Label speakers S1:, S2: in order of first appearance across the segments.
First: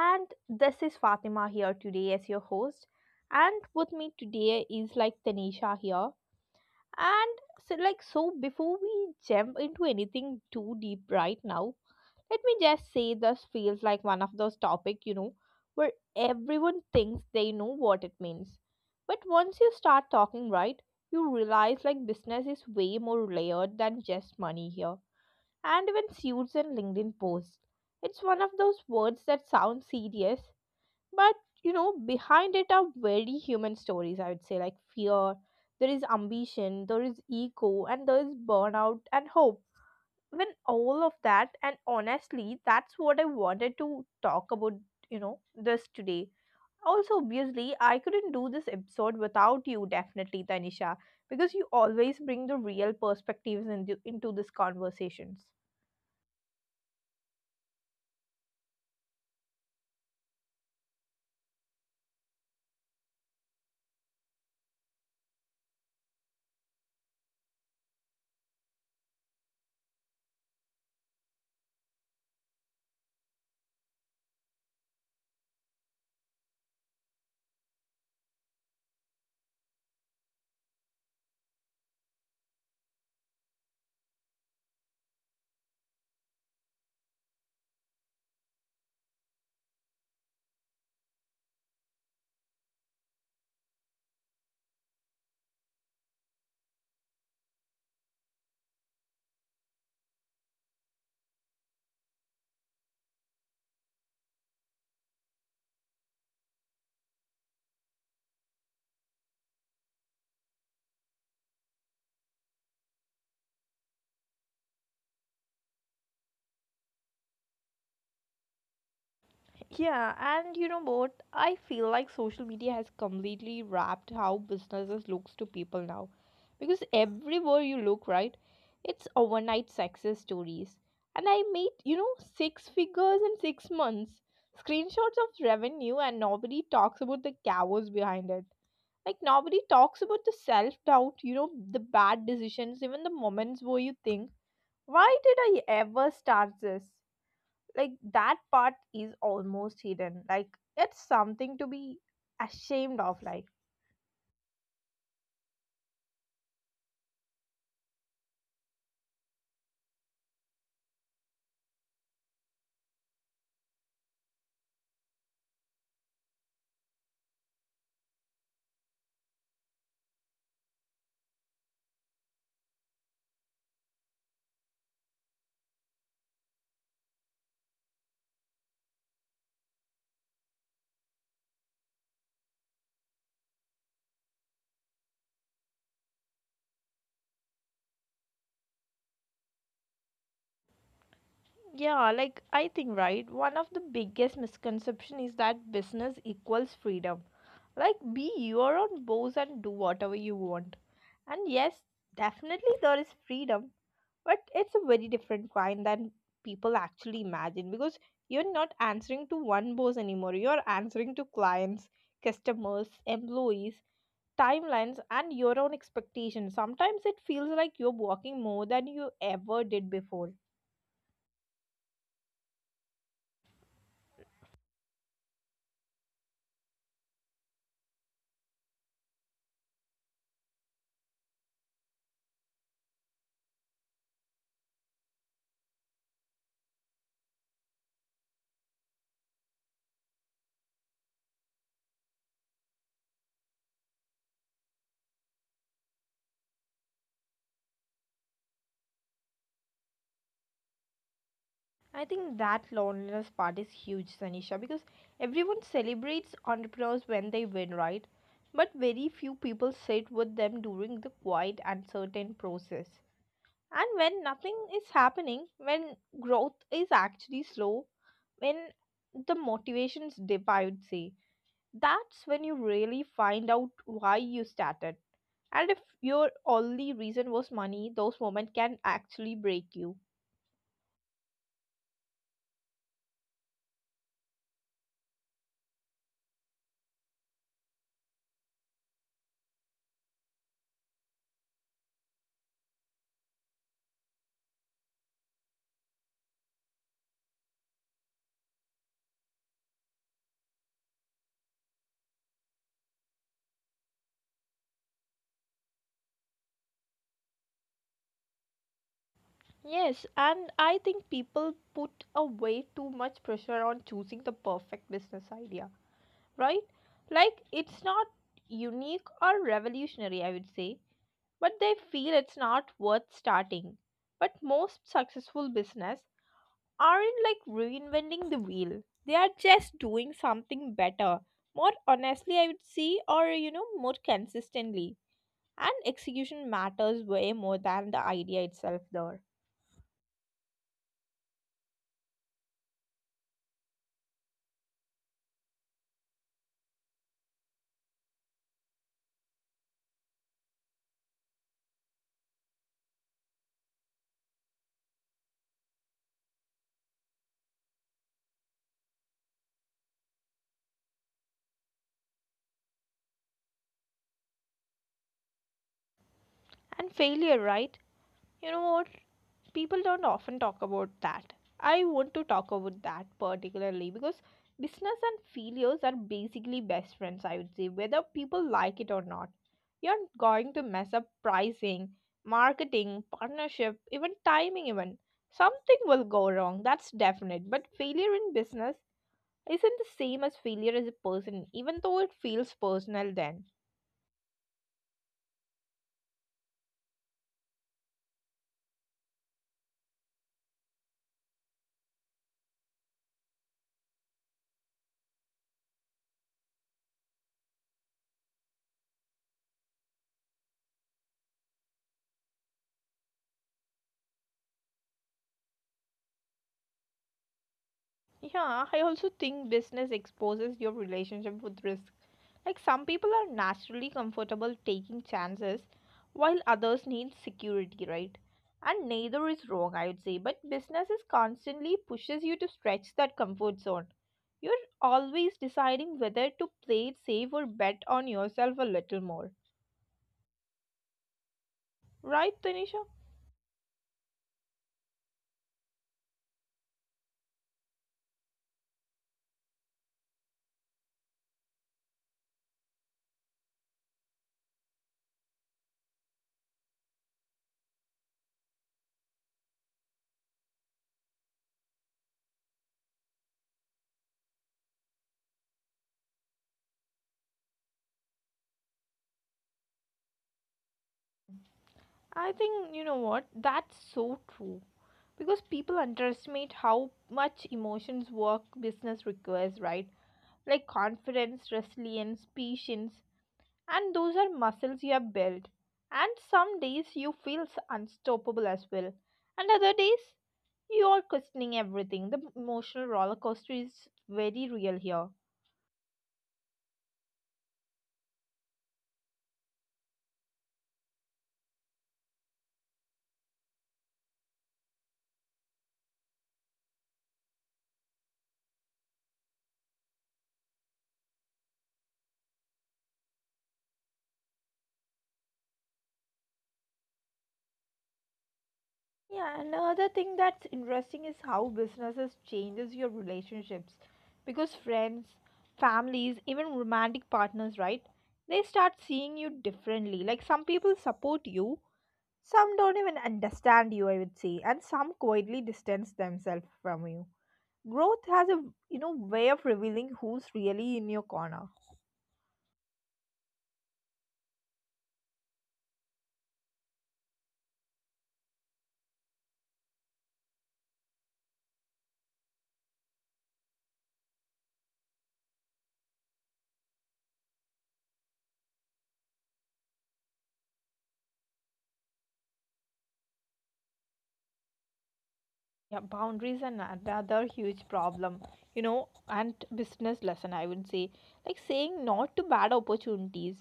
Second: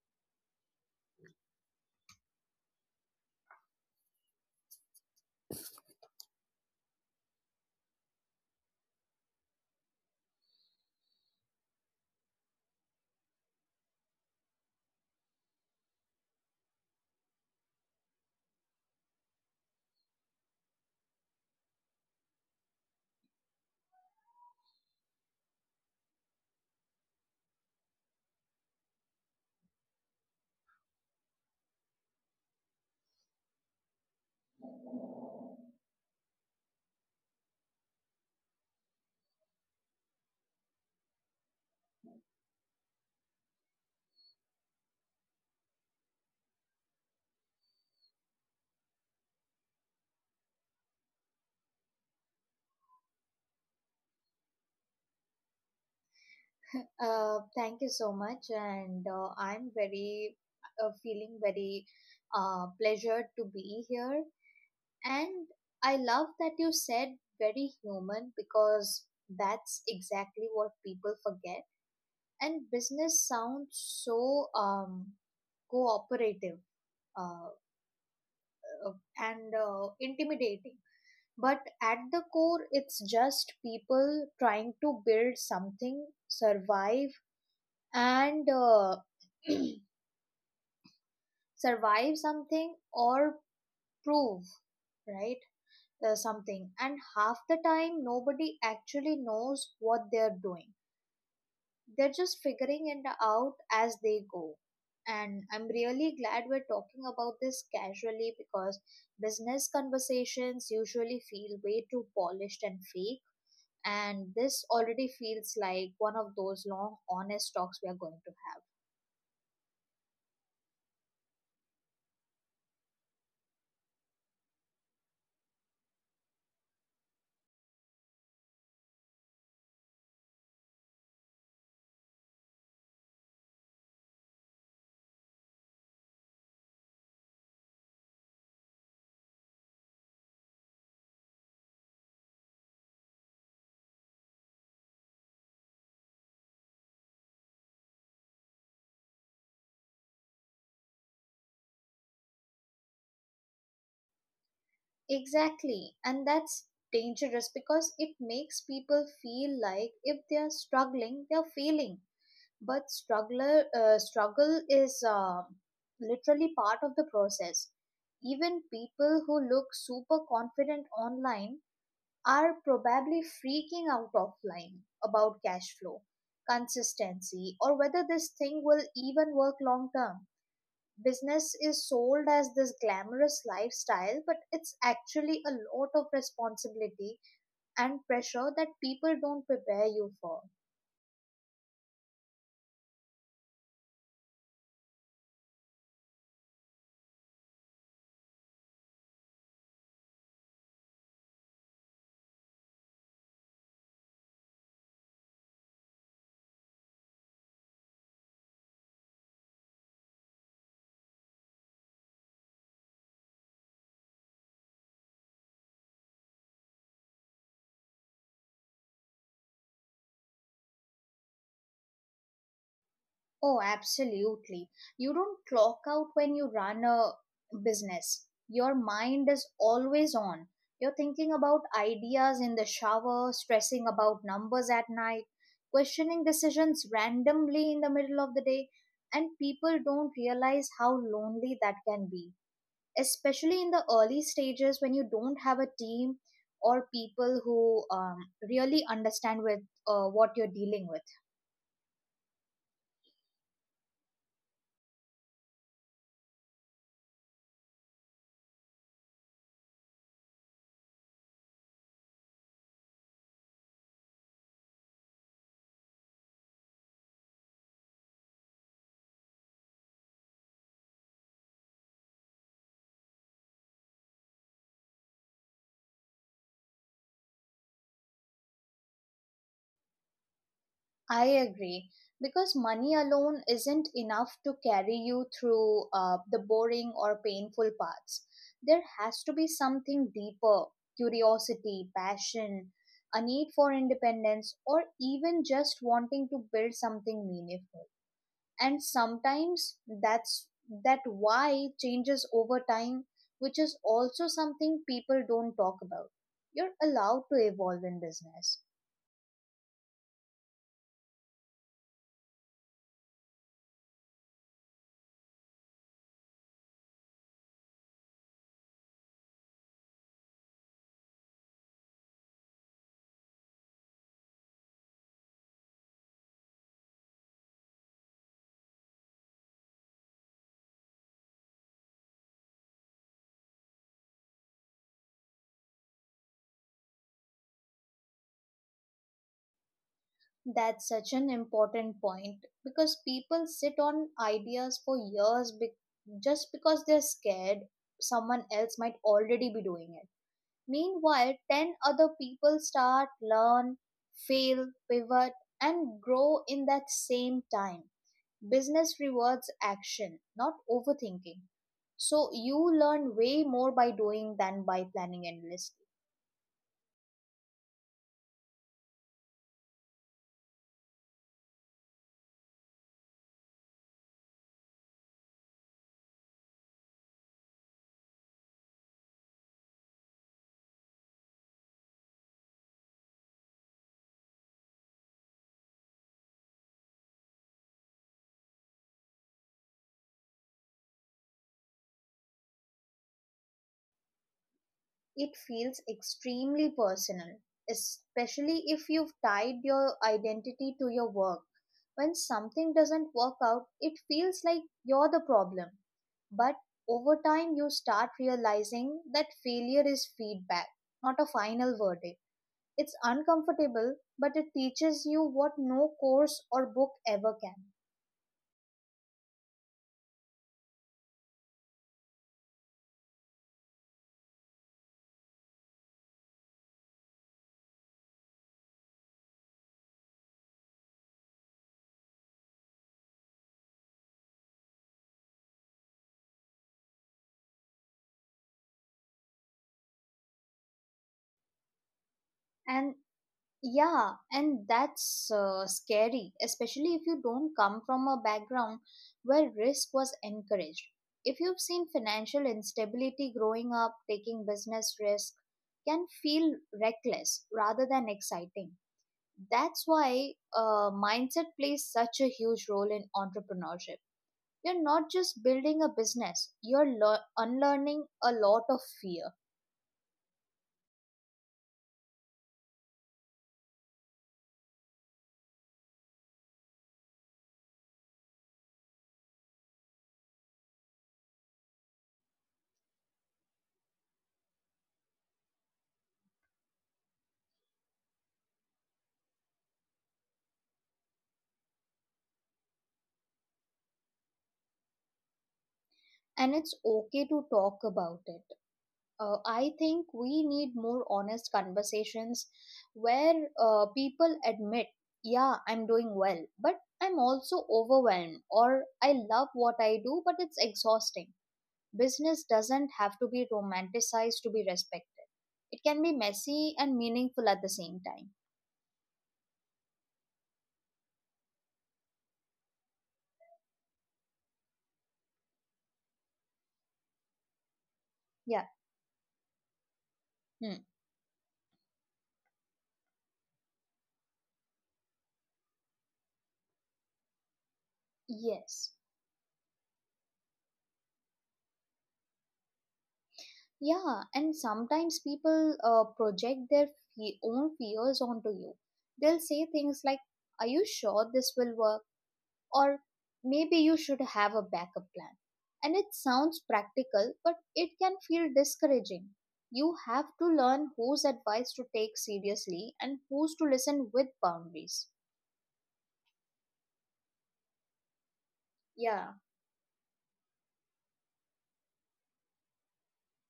S1: And this is Fatima here today as your host. And with me today is like Tanisha here. And so before we jump into anything too deep right now, let me just say this feels like one of those topics, where everyone thinks they know what it means. But once you start talking, right, you realize like business is way more layered than just money here and even suits and LinkedIn posts. It's one of those words that sound serious, but behind it are very human stories, I would say, like fear, there is ambition, there is ego, and there is burnout and hope. When all of that, and honestly, that's what I wanted to talk about, this today. Also, obviously, I couldn't do this episode without you, definitely, Tanisha, because you always bring the real perspectives into these conversations.
S2: Thank you so much, and I'm very feeling very pleasured to be here. And I love that you said very human because that's exactly what people forget. And business sounds so cooperative uh, uh, and intimidating, but at the core, it's just people trying to build something, survive, and survive something or prove right something. And half the time nobody actually knows what they're doing. They're just figuring it out as they go. And I'm really glad we're talking about this casually, because business conversations usually feel way too polished and fake, and this already feels like one of those long, honest talks we are going to have.
S1: Yeah, and you know what? I feel like social media has completely wrapped how businesses looks to people now. Because everywhere you look, right, it's overnight success stories. And I made, six figures in 6 months, screenshots of revenue, and nobody talks about the chaos behind it. Like nobody talks about the self doubt, the bad decisions, even the moments where you think, why did I ever start this? Like that part is almost hidden, like it's something to be ashamed of, like.
S2: Exactly. And that's dangerous because it makes people feel like if they are struggling, they are failing. But struggle is literally part of the process. Even people who look super confident online are probably freaking out offline about cash flow, consistency, or whether this thing will even work long term. Business is sold as this glamorous lifestyle, but it's actually a lot of responsibility and pressure that people don't prepare you for.
S1: Yeah, like I think, right, one of the biggest misconception is that business equals freedom. Like be your own boss and do whatever you want. And yes, definitely there is freedom, but it's a very different kind than people actually imagine, because you're not answering to one boss anymore, you're answering to clients, customers, employees, timelines, and your own expectations. Sometimes it feels like you're walking more than you ever did before.
S2: Oh, absolutely. You don't clock out when you run a business. Your mind is always on. You're thinking about ideas in the shower, stressing about numbers at night, questioning decisions randomly in the middle of the day, and people don't realize how lonely that can be, especially in the early stages when you don't have a team or people who really understand with what you're dealing with.
S1: I think that loneliness part is huge, Sanisha, because everyone celebrates entrepreneurs when they win, right? But very few people sit with them during the quiet, uncertain process. And when nothing is happening, when growth is actually slow, when the motivation's dip, I would say, that's when you really find out why you started. And if your only reason was money, those moments can actually break you.
S2: I agree, because money alone isn't enough to carry you through the boring or painful parts. There has to be something deeper: curiosity, passion, a need for independence, or even just wanting to build something meaningful. And sometimes that's that why changes over time, which is also something people don't talk about. You're allowed to evolve in business.
S1: Yes, and I think people put a way too much pressure on choosing the perfect business idea, right? Like it's not unique or revolutionary, I would say, but they feel it's not worth starting. But most successful business aren't like reinventing the wheel. They are just doing something better, more honestly, I would say, or more consistently. And execution matters way more than the idea itself there.
S2: That's such an important point, because people sit on ideas for years just because they're scared someone else might already be doing it. Meanwhile 10 other people start, learn, fail, pivot, and grow in that same time. Business rewards action, not overthinking. So you learn way more by doing than by planning endlessly.
S1: And failure, right? You know what, people don't often talk about that. I want to talk about that particularly because business and failures are basically best friends, I would say, whether people like it or not. You're going to mess up pricing, marketing, partnership, even timing, even something will go wrong. That's definite. But failure in business isn't the same as failure as a person, even though it feels personal then.
S2: It feels extremely personal, especially if you've tied your identity to your work. When something doesn't work out, it feels like you're the problem. But over time, you start realizing that failure is feedback, not a final verdict. It's uncomfortable, but it teaches you what no course or book ever can.
S1: Yeah, I also think business exposes your relationship with risk. Like some people are naturally comfortable taking chances while others need security, right? And neither is wrong, I would say, but business is constantly pushes you to stretch that comfort zone. You're always deciding whether to play it safe or bet on yourself a little more. Right, Tanisha?
S2: And yeah, and that's scary, especially if you don't come from a background where risk was encouraged. If you've seen financial instability growing up, taking business risk can feel reckless rather than exciting. That's why mindset plays such a huge role in entrepreneurship. You're not just building a business, you're unlearning a lot of fear.
S1: I think you know what? That's so true. Because people underestimate how much emotions work business requires, right? Like confidence, resilience, patience, and those are muscles you have built. And some days you feel unstoppable as well. And other days you are questioning everything. The emotional roller coaster is very real here.
S2: And it's okay to talk about it. I think we need more honest conversations where people admit, yeah, I'm doing well, but I'm also overwhelmed, or I love what I do, but it's exhausting. Business doesn't have to be romanticized to be respected, it can be messy and meaningful at the same time.
S1: Yeah, and another thing that's interesting is how businesses changes your relationships, because friends, families, even romantic partners, right? They
S2: Yeah.
S1: start seeing you differently. Like some people
S2: Hmm.
S1: support you, some don't even understand you, I would say, and some quietly distance themselves from you. Growth has a,
S2: Yes.
S1: way of revealing who's really in your corner.
S2: Yeah, and sometimes people project their own fears onto you. They'll say things like, are you sure this will work? Or, maybe you should have a backup plan. And it sounds practical, but it can feel discouraging. You have to learn whose advice to take seriously and whose to listen with boundaries.
S1: Yeah, boundaries are another huge problem,
S2: Yeah,
S1: and business lesson, I would say. Like saying not to bad opportunities,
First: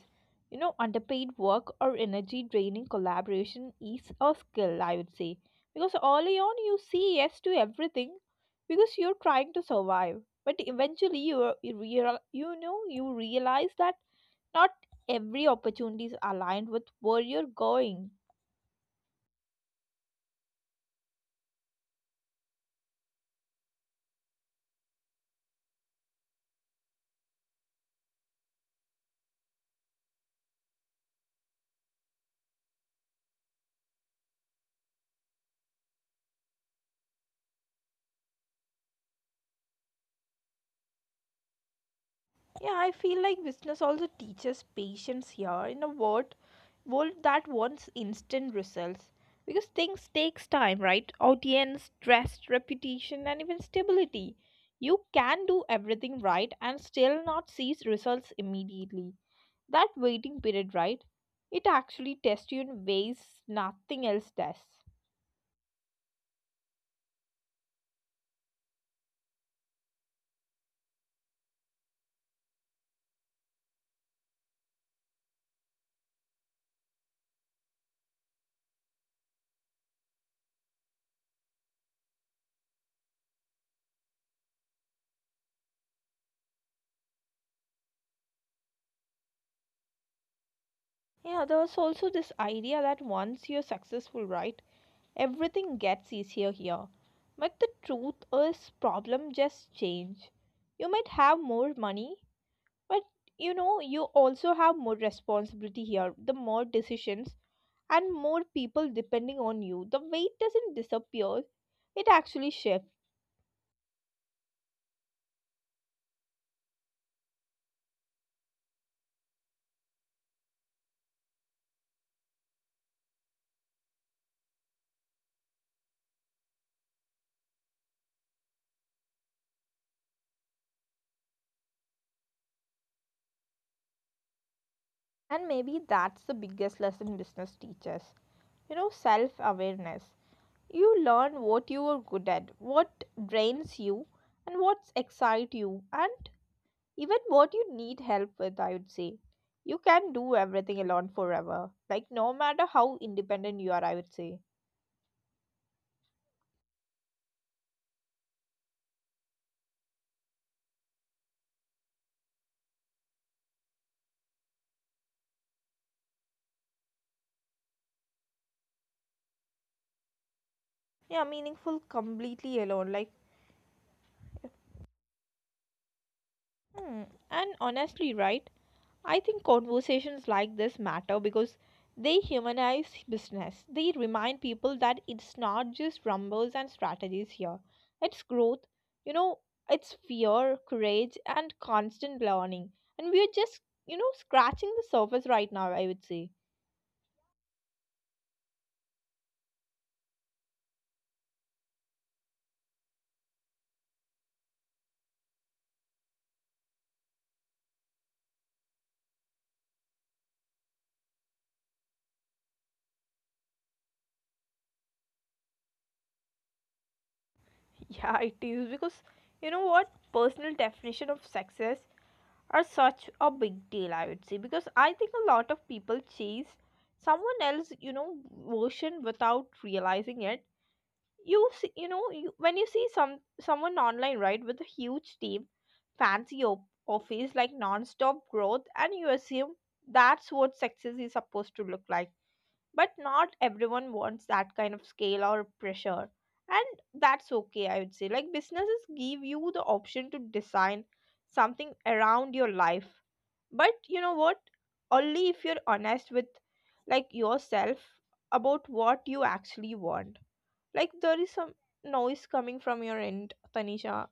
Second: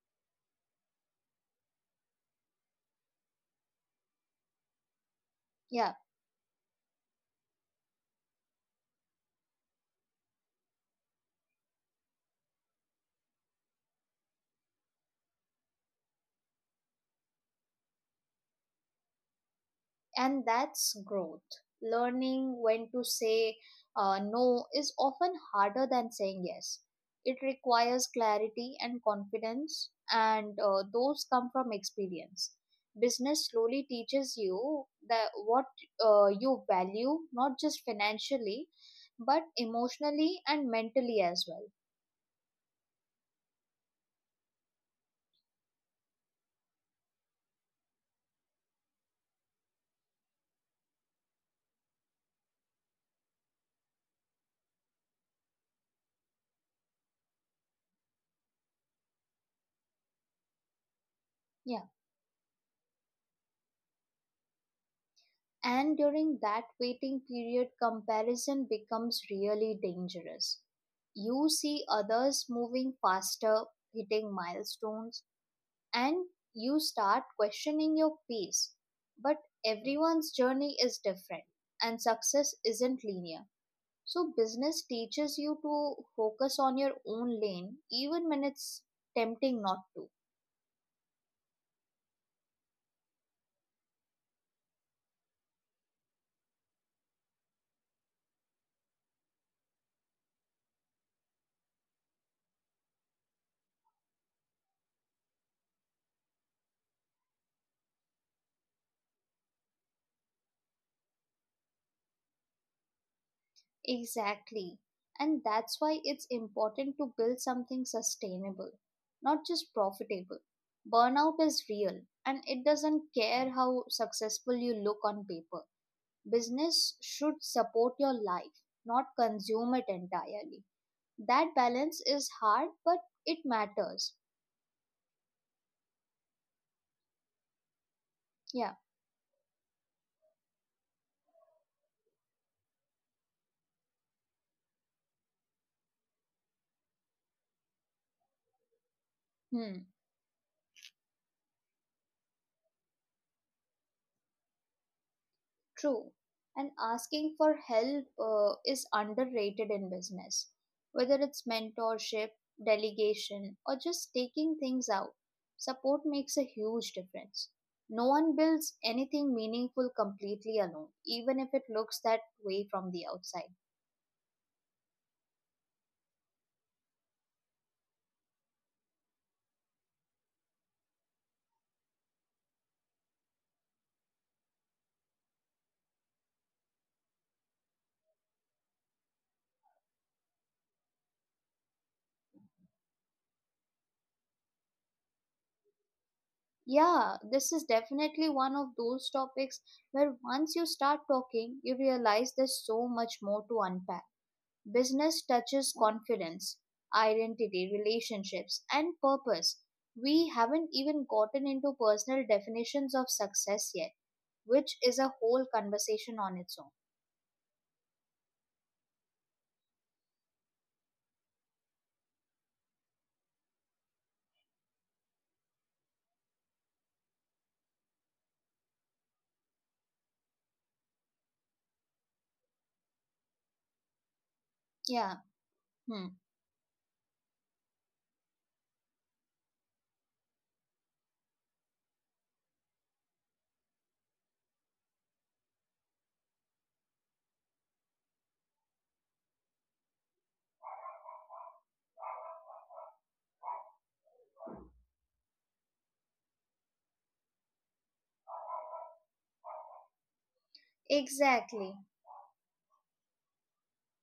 S1: underpaid work or energy draining collaboration is a skill, I would say. Because
S2: yeah.
S1: early on, you say yes to everything because you're trying to survive. But eventually, you realize that not every opportunity is aligned with where you're going.
S2: And that's growth. Learning when to say no is often harder than saying yes. It requires clarity and confidence, and those come from experience. Business slowly teaches you that what you value, not just financially, but emotionally and mentally as well.
S1: Yeah, I feel like business also teaches patience here in a word world that wants instant results. Because things takes time, right? Audience, trust, reputation, and even stability. You can do everything right and still not see results immediately. That waiting period, right?
S2: Yeah.
S1: It actually tests you in ways nothing else does.
S2: And during that waiting period, comparison becomes really dangerous. You see others moving faster, hitting milestones, and you start questioning your pace. But everyone's journey is different, and success isn't linear. So business teaches you to focus on your own lane, even when it's tempting not to.
S1: Yeah, there's also this idea that once you're successful, right, everything gets easier here. But the truth is, problem just change. You might have more money, but you also have more responsibility here, the more decisions and more people depending on you. The weight doesn't disappear, it actually shifts.
S2: Exactly. And that's why it's important to build something sustainable, not just profitable. Burnout is real, and it doesn't care how successful you look on paper. Business should support your life, not consume it entirely. That balance is hard, but it matters.
S1: And maybe that's the biggest lesson business teaches.
S2: Yeah.
S1: Self awareness. You learn what you are good at, what drains you, and what excites you, and even what you need help with, I would say. You
S2: Hmm.
S1: can do everything alone forever. Like, no matter how independent you are, I would say.
S2: True. And asking for help is underrated in business, whether it's mentorship, delegation, or just taking things out. Support makes a huge difference. No one builds anything meaningful completely alone,
S1: Yeah,
S2: even if
S1: meaningful
S2: it looks that
S1: completely
S2: way
S1: alone.
S2: from
S1: Like,
S2: the outside.
S1: hmm, and honestly, right? I think conversations like this matter because they humanize business. They remind people that it's not just numbers and strategies here. It's growth, you know, it's fear, courage, and constant learning. And we're just, scratching the surface right now, I would say.
S2: Yeah, this is definitely one of those topics where once you start talking, you realize there's so much more to unpack. Business touches confidence, identity, relationships, and purpose. We haven't even gotten into personal definitions of success yet, which is a whole conversation on its own.
S1: Yeah, it is because, personal definition of success are such a big deal, I would say. Because I think a lot of people chase someone else, version without realizing it. You see, when you see someone online, right, with a huge
S2: Yeah,
S1: team,
S2: hmm.
S1: fancy office, like non-stop growth, and you assume that's what success is supposed to look like. But not everyone wants that kind of scale or pressure. And that's okay, I would say. Like businesses give you the option to design something around your life. But you know what only if you're honest with, like, yourself about what you actually want. Like there is some
S2: Exactly.
S1: noise coming from your end, Tanisha.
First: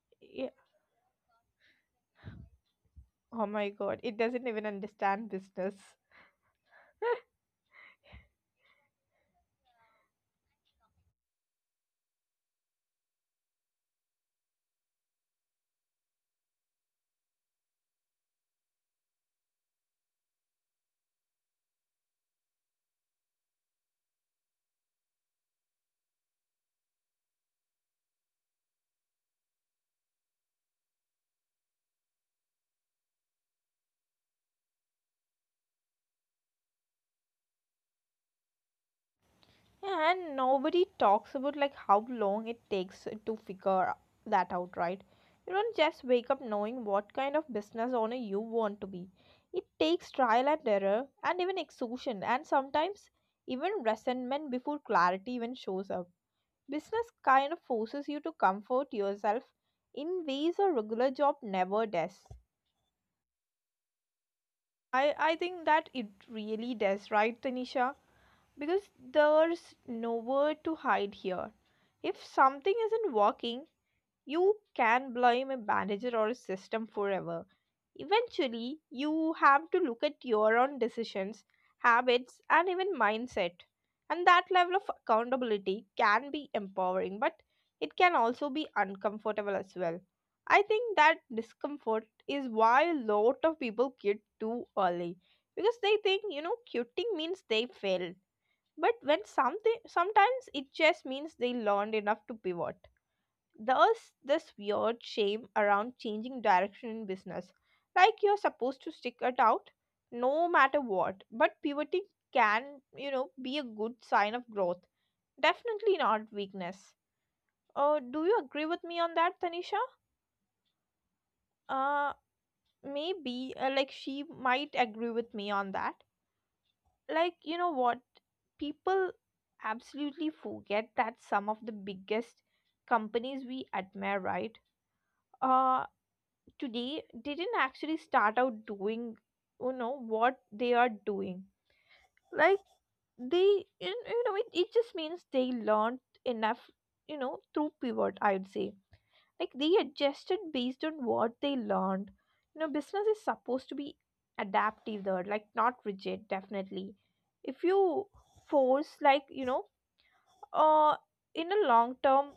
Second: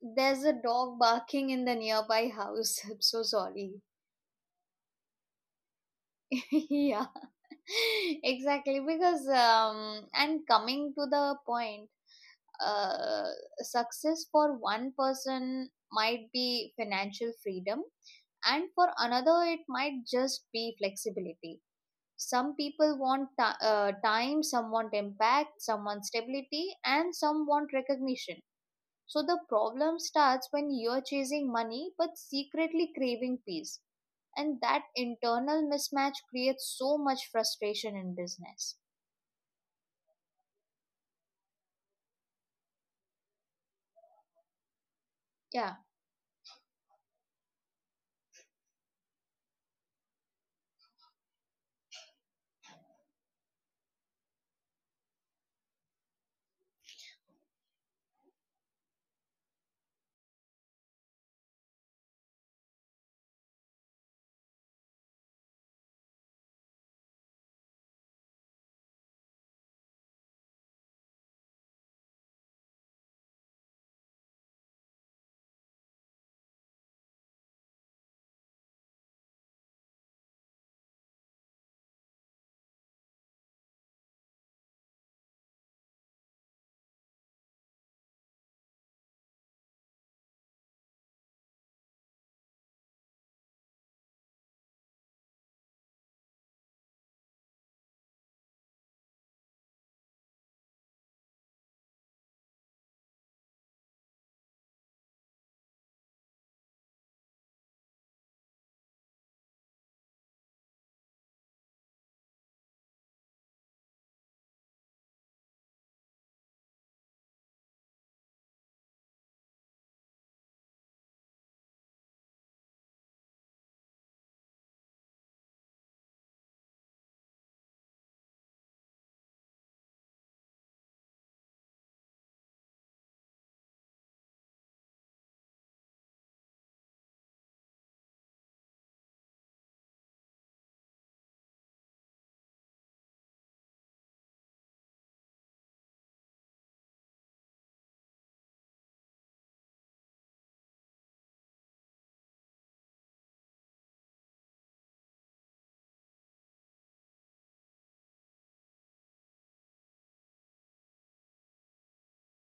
S2: There's
S1: Yeah.
S2: a dog barking in the nearby house. I'm so
S1: Oh my
S2: sorry.
S1: god, it doesn't even understand business.
S2: Yeah. Exactly. because and Coming to the point, uh success for one person might be financial freedom, and for another it might just be flexibility. Some people want time, some want impact, some want stability, and some want recognition. So the problem starts when you're chasing money but secretly craving peace, and that internal mismatch creates so much frustration in business.
S1: And nobody talks about like how long it takes to figure that out, right? You
S2: Yeah.
S1: don't just wake up knowing what kind of business owner you want to be. It takes trial and error and even exhaustion and sometimes even resentment before clarity even shows up. Business kind of forces you to comfort yourself in ways a regular job never does. I think that it really does, right, Tanisha? Because there's nowhere to hide here. If something isn't working, you can blame a manager or a system forever. Eventually, you have to look at your own decisions, habits, and even mindset. And that level of accountability can be empowering, but it can also be uncomfortable as well. I think that discomfort is why a lot of people quit too early, because they think, quitting means they failed. But when something sometimes it just means they learned enough to pivot. There's this weird shame around changing direction in business, like you're supposed to stick it out no matter what. But pivoting can, be a good sign of growth, definitely not weakness. Do you agree with me on that, Tanisha? Uh, Maybe, like, she might agree with me on that. Like, you know what? People absolutely forget that some of the biggest companies we admire, right? Uh, Today didn't actually start out doing you know what they are doing. Like they, you know it, it just means they learned enough, through pivot, I would say. Like they adjusted based on what they learned. Business is supposed to be adaptive there, like not rigid definitely. If you force, like, uh, in a long term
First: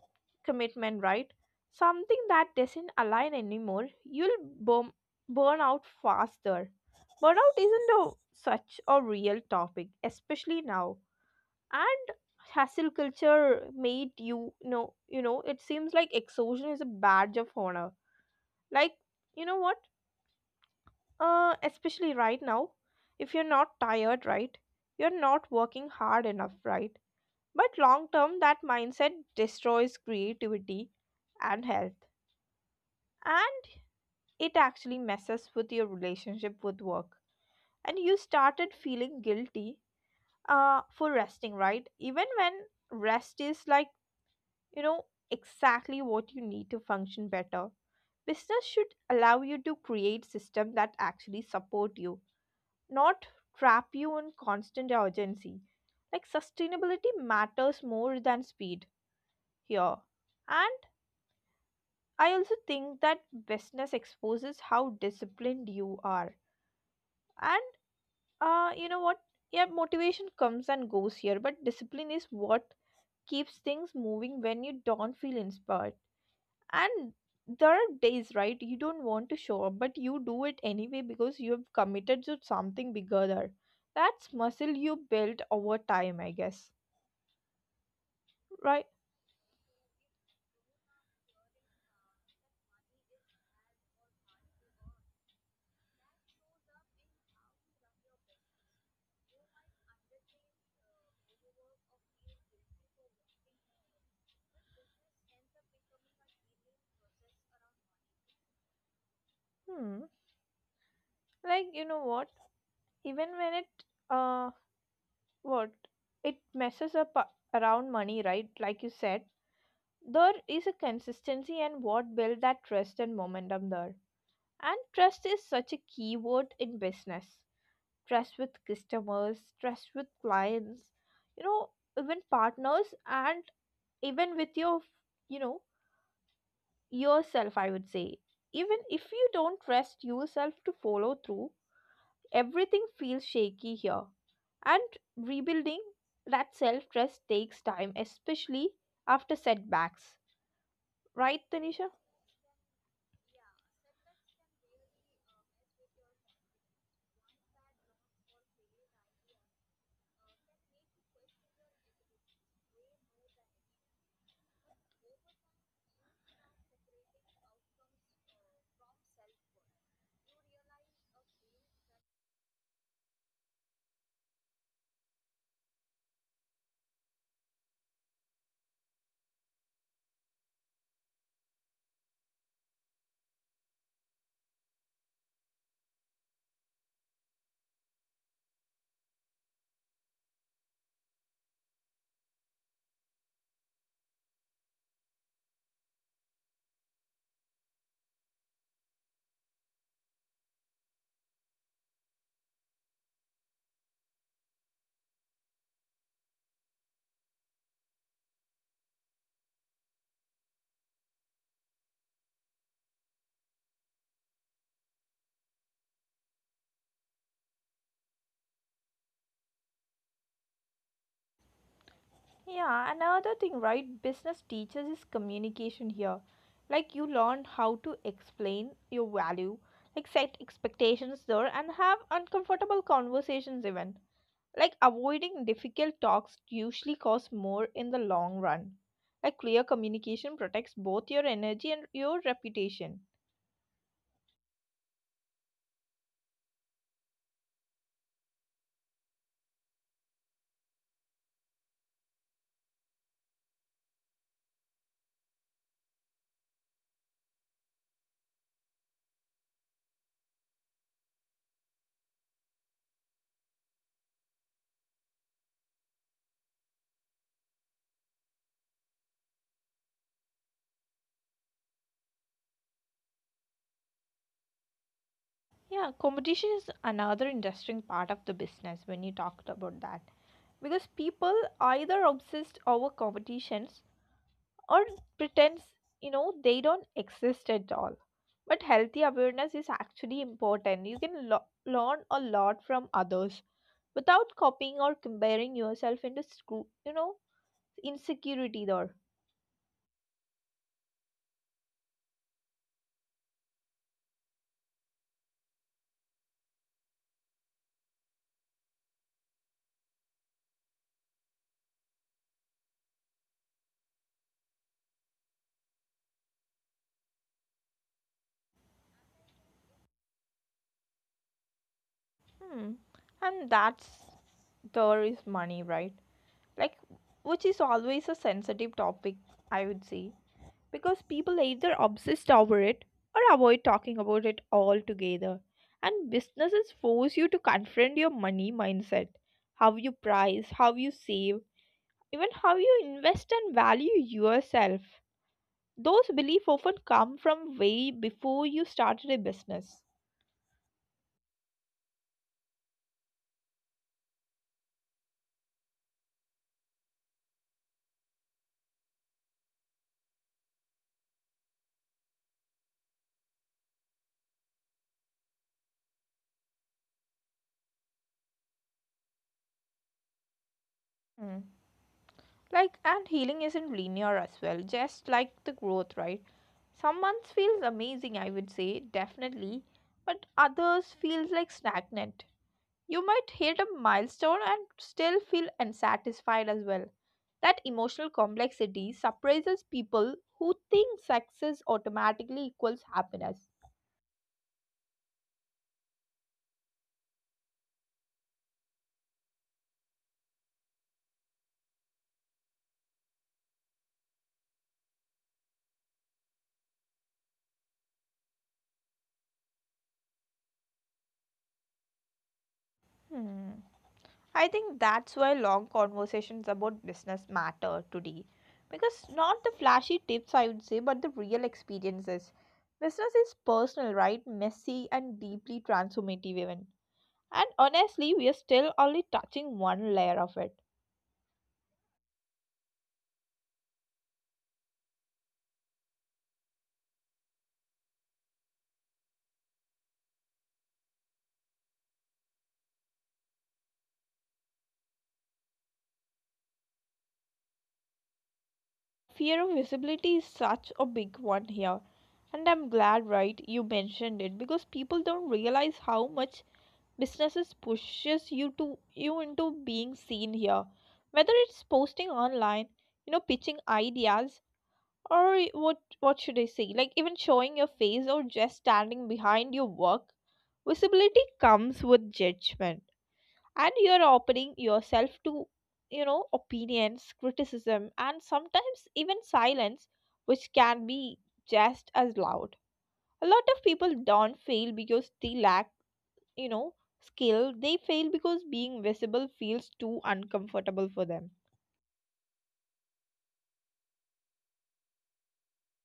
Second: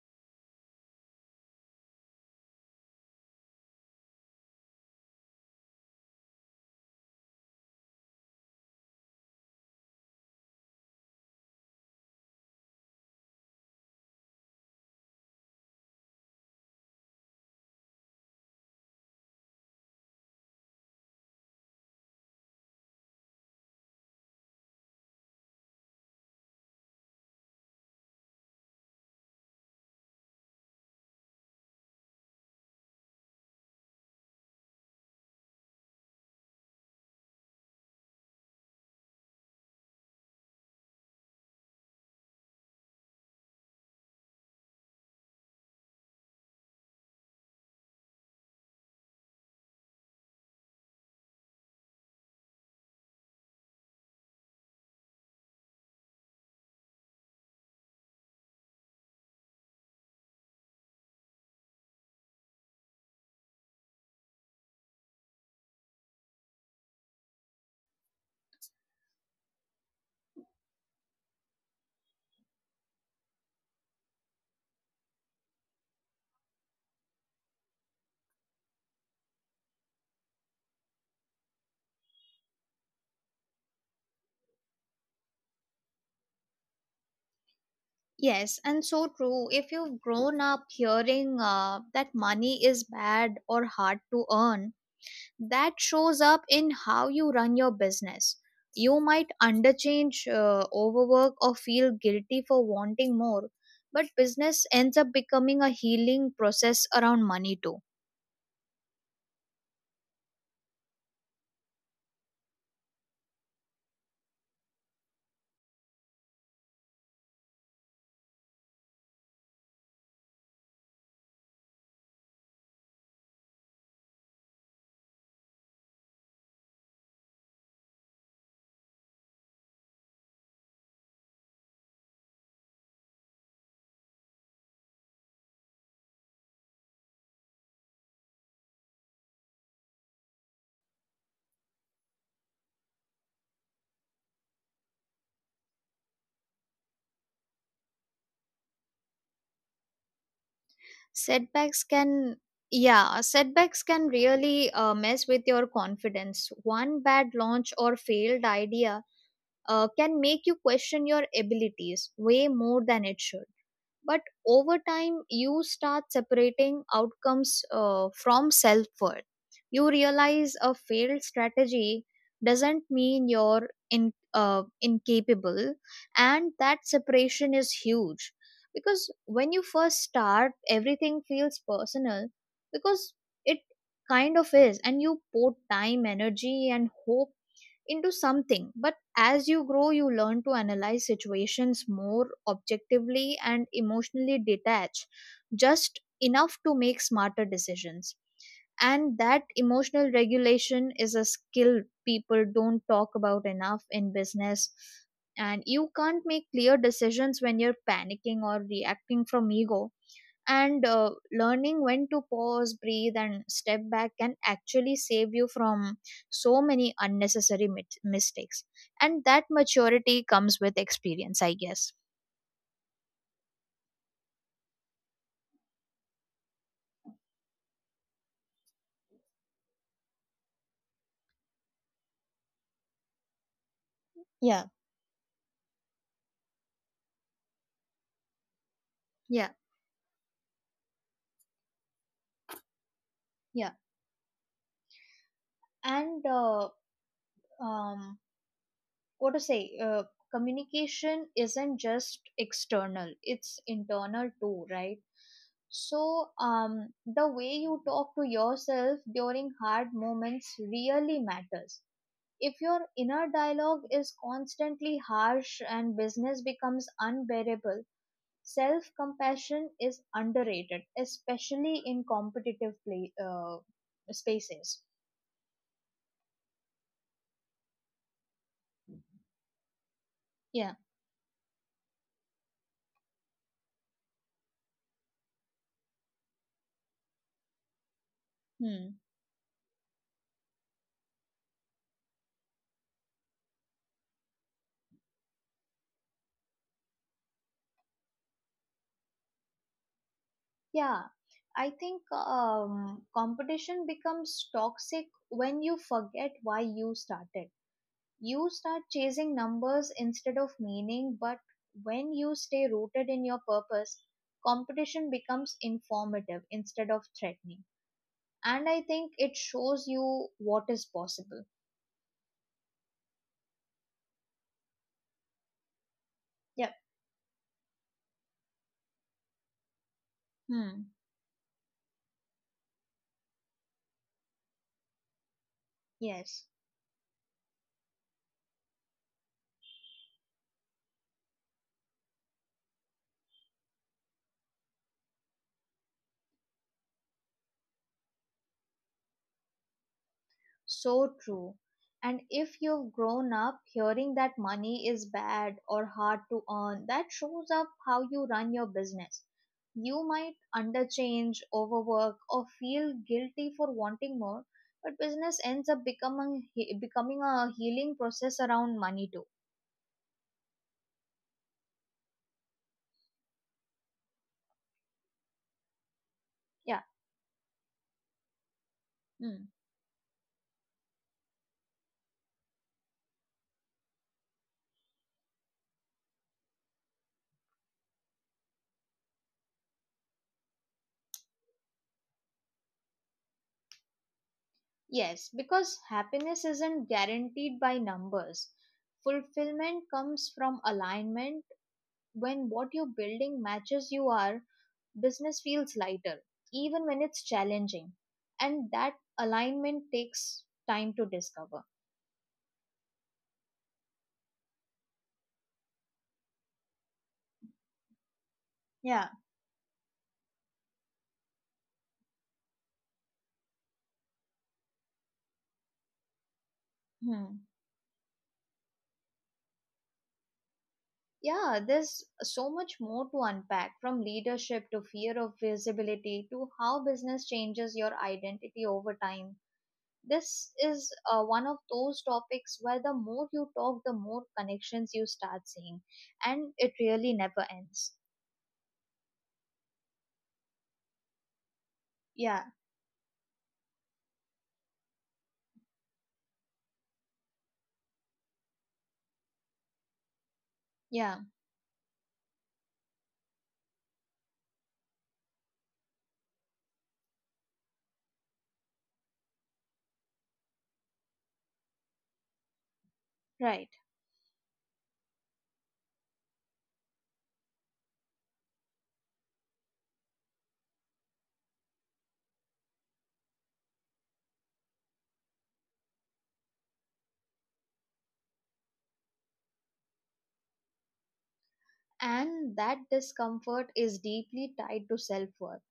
S1: commitment, right? Something that doesn't align anymore, you'll burn out faster. Burnout isn't a, such a real topic, especially now. And hassle culture made you, it seems like exhaustion is a badge of honor. Like, you know what? Especially right now, if you're not tired, right? You're not working hard enough, right? But long term, that mindset destroys creativity and health. And it actually messes with your relationship with work. And you started feeling guilty for resting, right? Even when rest is like, you know, exactly what you need to function better. Business should allow you to create systems that actually support you, not trap you in constant urgency. Like sustainability matters more than speed here. And I also think that business exposes how disciplined you are. And you know what? Yeah, motivation comes and goes here, but discipline is what keeps things moving when you don't feel inspired. And there are days, right? You don't want to show up, but you do it anyway because you have committed to something bigger. There. That's muscle you build over time, I guess.
S2: Yes, and
S1: Right?
S2: so true. If you've grown up hearing that money is bad or hard to earn, that shows up in how you run your business. You might underchange, overwork, or feel guilty for wanting more, but business ends up becoming a healing process around money too.
S1: Hmm. Like you know what? Even when it uh what it messes up a- Around money, right? Like you said, there is a consistency and what build that trust and momentum there. And trust is such a key word in business. Trust with customers, trust with clients, you know, even partners and even with your you know yourself, I would say. Even if you don't trust yourself to follow through, everything feels shaky here. And rebuilding that self trust takes time, especially after setbacks. Right,
S2: Setbacks
S1: Tanisha?
S2: can Yeah, setbacks can really mess with your confidence. One bad launch or failed idea can make you question your abilities way more than it should. But over time you start separating outcomes from self worth. You realize a failed strategy doesn't mean you're incapable, and that separation is huge. Because when you first start, everything feels personal, because it kind of is, and you pour time, energy, and hope into something. But as you grow, you learn to analyze situations more objectively and emotionally detach just enough to make smarter decisions. And that emotional regulation is a skill people don't talk about enough in business. And you can't make clear decisions when you're panicking or reacting from ego. And learning when to pause, breathe, and step back can actually save you from so many unnecessary mistakes. And that maturity comes with experience, I guess.
S1: Yeah, another thing, right? Business teaches is communication here. Like you learn how to explain your value, like set expectations there and have uncomfortable conversations even.
S2: Yeah.
S1: Like avoiding difficult talks usually costs more in the long run.
S2: yeah
S1: Like clear communication protects both your energy and your reputation.
S2: yeah, and um what to say, uh, communication isn't just external, it's internal too, right? So um the way you talk to yourself during hard moments really matters. If your inner dialogue is constantly harsh, and business becomes unbearable, self compassion is underrated, especially in competitive spaces.
S1: Yeah, competition is another interesting part of the business when you talked about that.
S2: Yeah.
S1: Because people either obsessed over competition or pretends you know they don't exist at all, but
S2: Hmm.
S1: healthy awareness is actually important. You can learn a lot from others without copying or comparing yourself into screw, you know, insecurity there.
S2: Yeah, I think competition becomes toxic when you forget why you started. You start chasing numbers instead of meaning, but when you stay rooted in your purpose, competition becomes informative instead of threatening. And I think it shows you what is possible.
S1: Hmm. And that's, there is money, right?
S2: Yep.
S1: Like, which is always a sensitive topic, I would say,
S2: Hmm.
S1: because people either obsess over it or avoid talking about it altogether. And
S2: Yes.
S1: businesses force you to confront your money mindset, how you price, how you save, even how you invest and value yourself. Those beliefs often come from way before you started a business.
S2: So true. And if you've grown up hearing that money is bad or hard to earn, that shows up how you run your business. You might underchange, overwork, or feel guilty for wanting more, but business ends up becoming a healing process around money too.
S1: Hmm. Like, and healing isn't linear as well, just like the growth, right?
S2: Yeah.
S1: Some months feels amazing, I would say,
S2: Hmm.
S1: definitely, but others feels like stagnant. You might hit a milestone and still feel unsatisfied as well. That emotional complexity surprises people who think success automatically equals happiness.
S2: Yes, because happiness isn't guaranteed by numbers. Fulfillment comes from alignment. When what you're building matches you are, business feels lighter, even when it's challenging. And that alignment takes time to discover.
S1: Hmm. I think that's why long conversations about business matter today. Because
S2: Yeah.
S1: not the flashy tips, I would say, but the real experiences. Business is personal, right? Messy and deeply transformative, even. And
S2: Hmm.
S1: honestly, we are still only touching one layer of it.
S2: Yeah, there's so much more to unpack, from leadership to fear of visibility to how business changes your identity over time. This is one of those topics where the more you talk, the more connections you start seeing, and it really never ends.
S1: Fear of visibility is such a big one here. And
S2: Yeah,
S1: I'm glad, right, you mentioned it because people don't realize how much businesses pushes you to you into being seen here.
S2: yeah,
S1: Whether it's posting online, you know, pitching ideas, or what should I say? Like even showing your face or just standing behind your work, visibility comes with judgment, and
S2: right.
S1: you're opening yourself to, you know, opinions, criticism, and sometimes even silence, which can be just as loud. A lot of people don't fail because they lack, you know, skill. They fail because being visible feels too uncomfortable for them.
S2: And that discomfort is deeply tied to self worth.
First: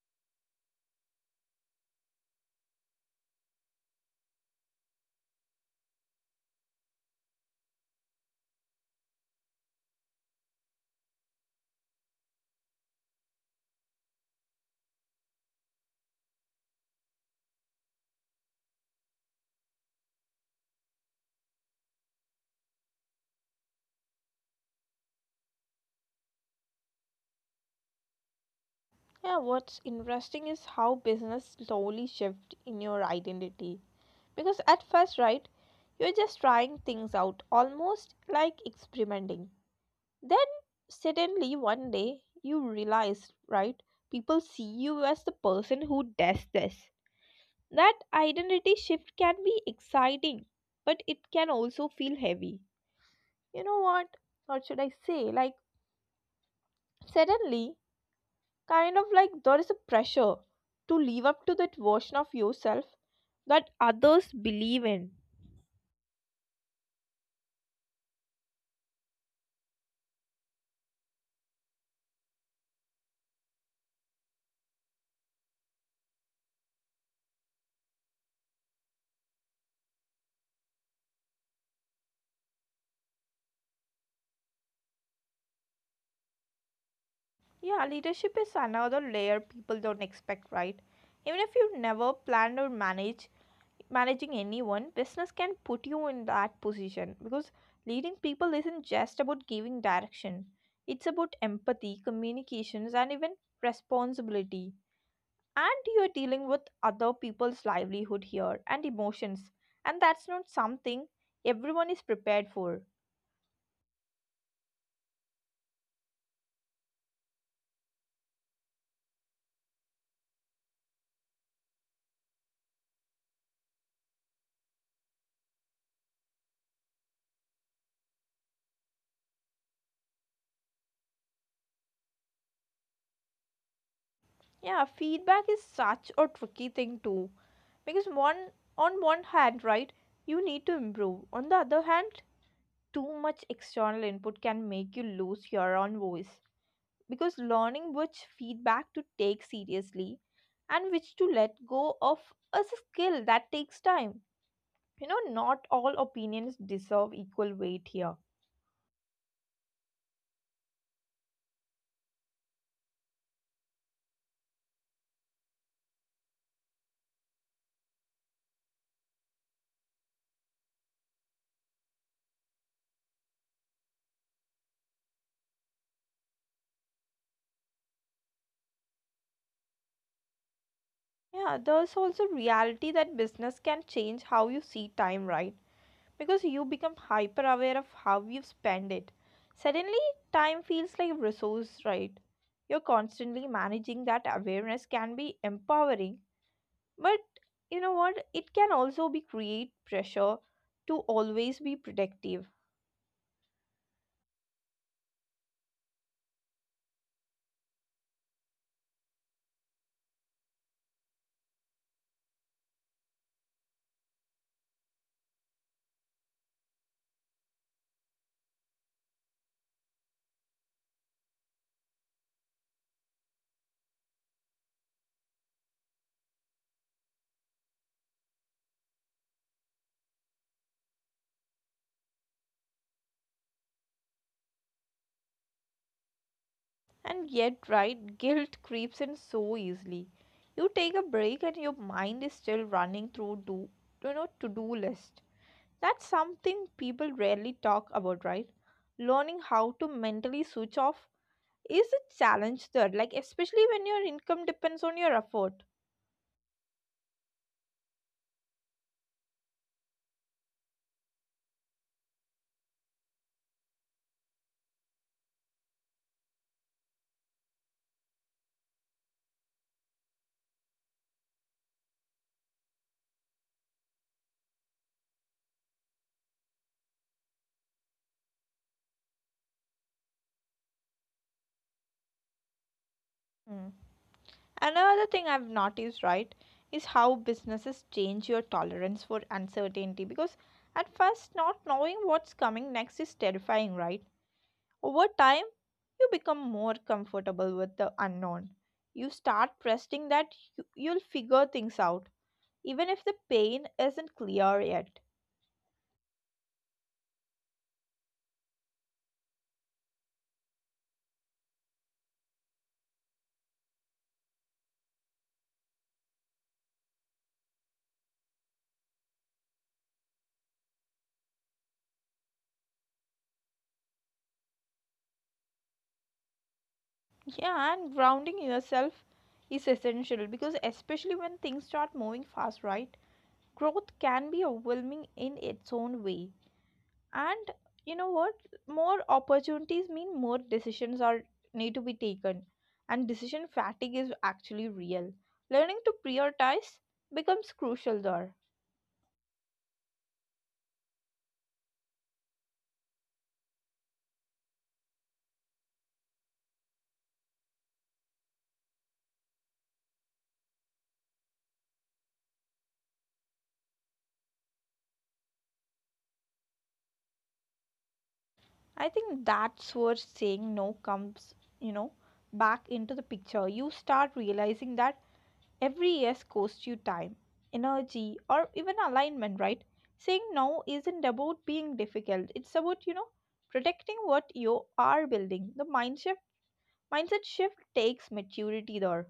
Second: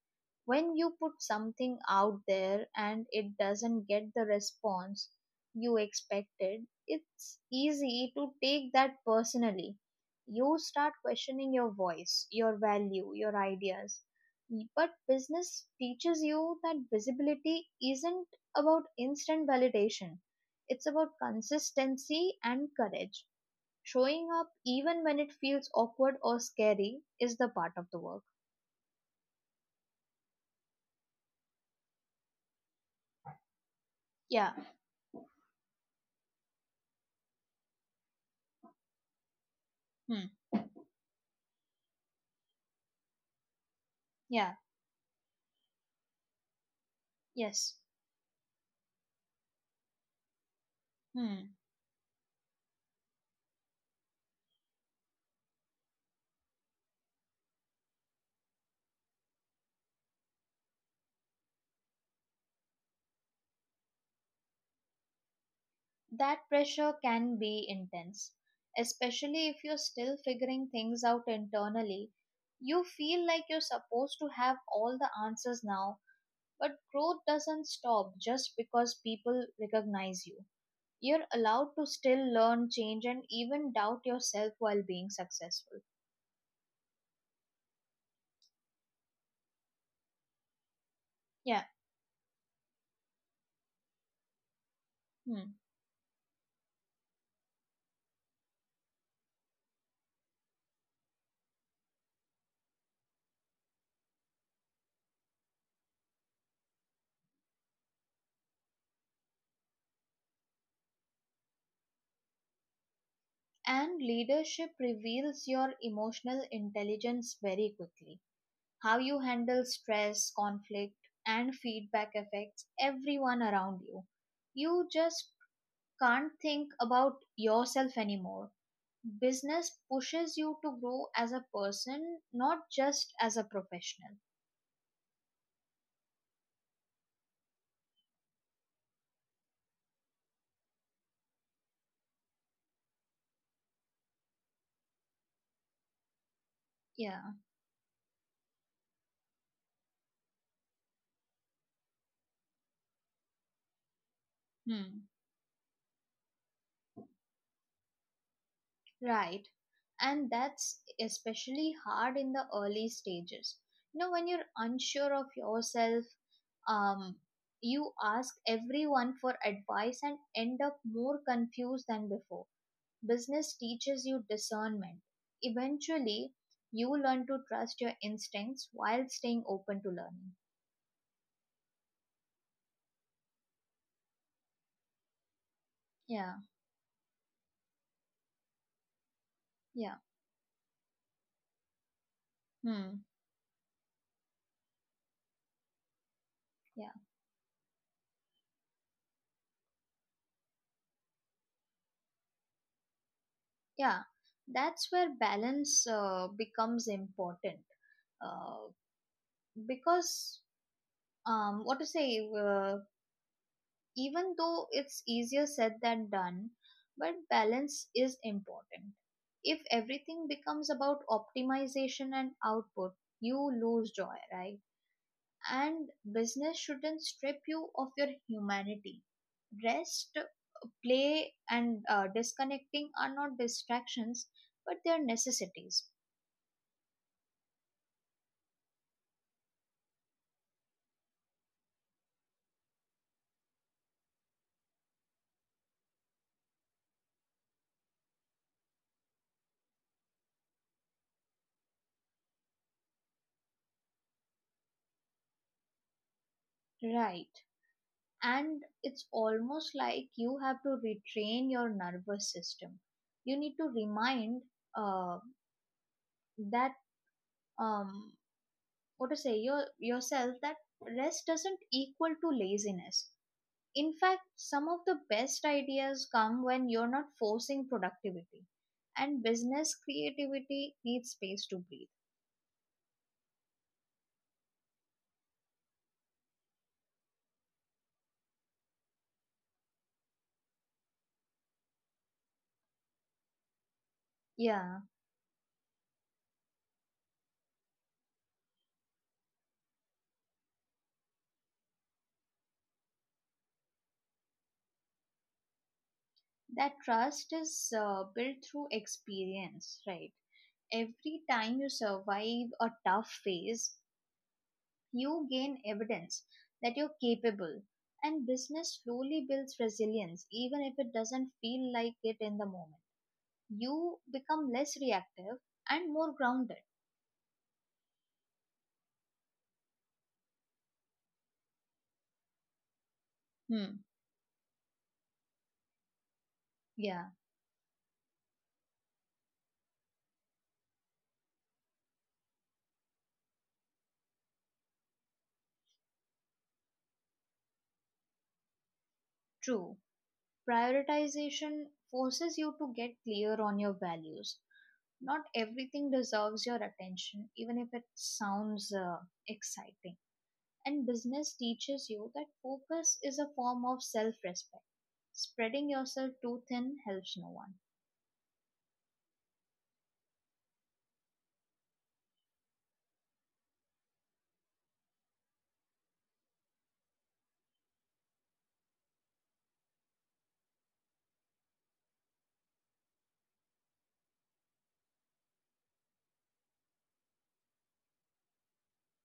S2: When you put something out there and it doesn't get the response you expected, it's easy to take that personally. You start questioning your voice, your value, your ideas. But business teaches you that visibility isn't about instant validation, it's about consistency and courage. Showing up even when it feels awkward or scary is the part of the work.
S1: Yeah, what's interesting is how business slowly shift in your identity,
S2: Yeah.
S1: because at first, right, you're just trying things out, almost like experimenting.
S2: Hmm.
S1: Then suddenly one day you realize, right? People
S2: Yeah.
S1: see you as the person who does this.
S2: Yes.
S1: That identity shift can be exciting, but it can
S2: Hmm.
S1: also feel heavy. You know what? Or should I say, like, suddenly, kind of like there is a pressure to live up to that version of yourself that others believe in.
S2: That pressure can be intense, especially if you're still figuring things out internally. You feel like you're supposed to have all the answers now, but growth doesn't stop just because people recognize you. You're allowed to still learn, change, and even doubt yourself while being successful.
S1: Yeah, leadership is another layer people don't expect, right? Even
S2: Yeah.
S1: if you never planned or managed managing anyone, business
S2: Hmm.
S1: can put you in that position because leading people isn't just about giving direction. It's about empathy, communications, and even responsibility. And you're dealing with other people's livelihood here and emotions. And that's not something everyone is prepared for.
S2: And leadership reveals your emotional intelligence very quickly. How you handle stress, conflict, and feedback affects everyone around you. You just can't think about yourself anymore. Business pushes you to grow as a person, not just as a professional.
S1: Yeah, feedback is such a tricky thing too. Because one on one hand, right, you need to improve. On the other hand, too much external input can make you lose your own voice.
S2: Yeah.
S1: Because learning which feedback to take seriously and which to let go of is a skill that takes time. You
S2: Hmm.
S1: know, not all opinions deserve equal weight here.
S2: Right. And that's especially hard in the early stages. You know, when you're unsure of yourself, um, you ask everyone for advice and end up more confused than before. Business teaches you discernment. Eventually, you learn to trust your instincts while staying open to learning.
S1: Yeah, there's also reality that business can change how you see time, right?
S2: Yeah,
S1: Because you become hyper aware of how you spend it. Suddenly,
S2: yeah,
S1: time feels like a resource, right? You're
S2: hmm,
S1: constantly managing that awareness. Can be empowering.
S2: yeah,
S1: But you know what? It can also be create pressure to always be protective.
S2: yeah. That's where balance becomes important, uh, because what to say? Even though it's easier said than done, but balance is important. If everything becomes about optimization and output, you lose joy, right? And business shouldn't strip you of your humanity. Rest, play, and disconnecting are not distractions, but they are necessities.
S1: And yet, right, guilt creeps in so easily. You take a break and your mind is still running through, do you know to-do list. That's something people rarely talk about, right? Learning how to mentally switch off is a challenge there, like especially when your income depends on your effort.
S2: Right. And it's almost like you have to retrain your nervous system. You need to remind uh, that um, what to say your yourself that rest doesn't equal to laziness. In fact, some of the best ideas come when you're not forcing productivity, and business creativity needs space to breathe.
S1: Another thing I've noticed, right, is how businesses change your tolerance for uncertainty, because at first, not knowing what's coming next is terrifying, right?
S2: Yeah,
S1: Over time, you become more comfortable with the unknown. You start trusting that you'll figure things out, even if the pain isn't clear yet.
S2: that trust is built through experience, right? Every time you survive a tough phase, you gain evidence that you're capable, and business slowly builds resilience, even if it doesn't feel like it in the moment. You become less reactive and more grounded.
S1: Yeah, and grounding yourself is essential because, especially when things start moving fast, right?
S2: Hmm.
S1: Growth can be overwhelming in its own way,
S2: Yeah,
S1: and you know what, more opportunities mean more decisions are need to be taken, and decision fatigue is actually real. Learning to prioritize becomes crucial there.
S2: true. Prioritization forces you to get clear on your values. Not everything deserves your attention, even if it sounds exciting. And business teaches you that focus is a form of self respect. Spreading yourself too thin helps no one.
S1: I think that's where saying no comes, you know, back into the picture. You start realizing that every yes costs you time, energy, or even alignment, right? Saying no isn't about being difficult. It's about, you know, protecting what you are building. The mindset shift takes maturity there.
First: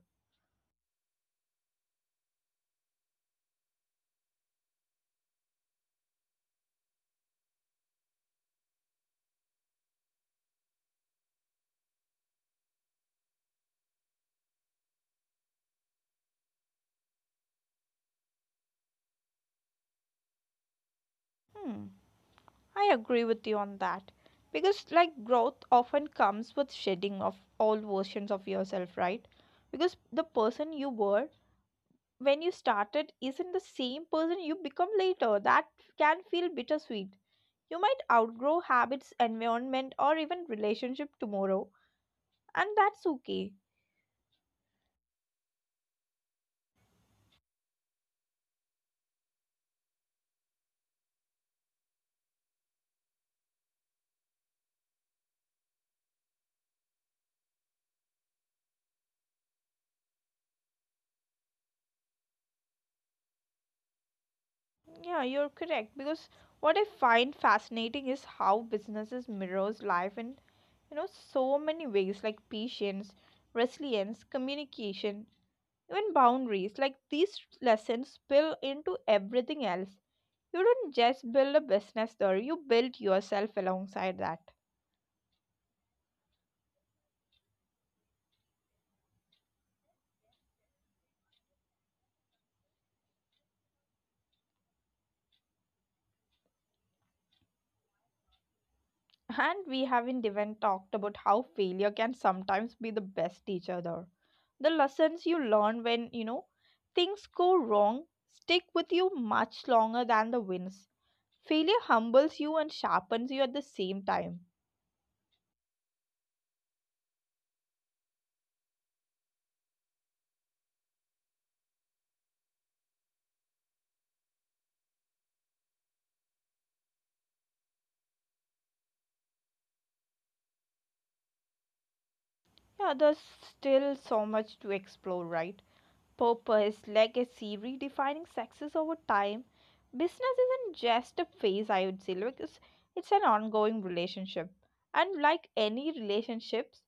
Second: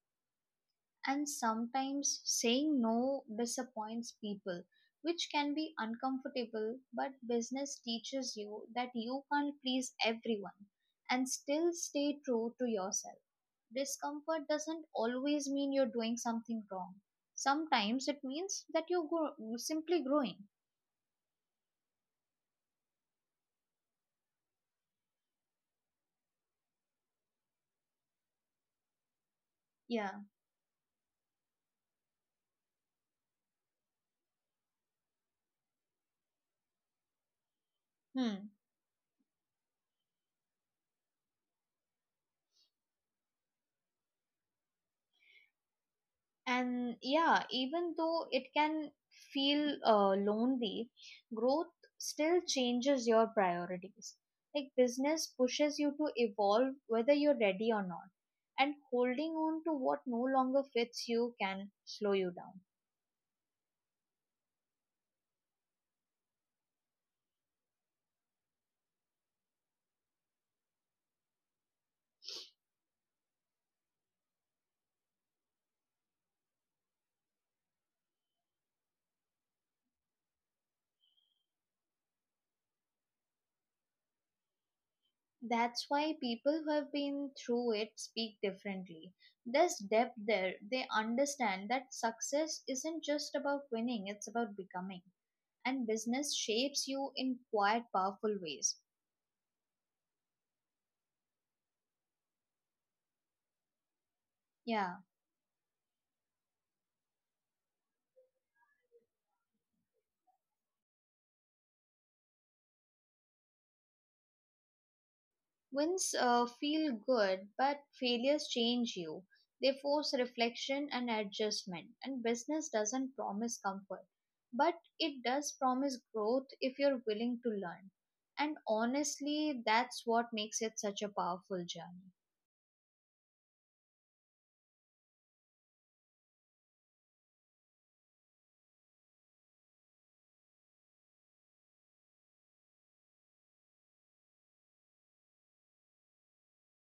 S2: And sometimes saying no disappoints people, which can be uncomfortable, but business teaches you that you can't please everyone and still stay true to yourself. Discomfort doesn't always mean you're doing something wrong. Sometimes it means that simply growing.
S1: Hmm, I agree with you on that. Because like growth often comes with shedding of all versions of yourself, right? Because
S2: Yeah.
S1: the person you were when you started isn't the same person you become later. That can feel bittersweet. You might
S2: Hmm.
S1: outgrow habits, environment, or even relationship tomorrow, and that's okay.
S2: And yeah, even though it can feel lonely, growth still changes your priorities. Like business pushes you to evolve whether you're ready or not. And holding on to what no longer fits you can slow you down.
S1: Yeah, you're correct, because what I find fascinating is how businesses mirrors life in, you know, so many ways, like patience, resilience, communication, even boundaries. Like these lessons spill into everything else. You don't just build a business there, you build yourself alongside that.
S2: That's why people who have been through it speak differently. There's depth there. They understand that success isn't just about winning, it's about becoming, and business shapes you in quite powerful ways.
S1: And we haven't even talked about how failure can sometimes be the best teacher there. The
S2: Yeah,
S1: lessons you learn when, you know, things go wrong stick with you much longer than the wins. Failure humbles you and sharpens you at the same time.
S2: wins feel good, but failures change you. They force reflection and adjustment, and business doesn't promise comfort, but it does promise growth if you're willing to learn. And honestly, that's what makes it such a powerful journey.
S1: Yeah, there's still so much to explore, right? Popper is legacy redefining success over time. Business isn't just a phase, I would say, like it's an ongoing relationship. And like any relationships,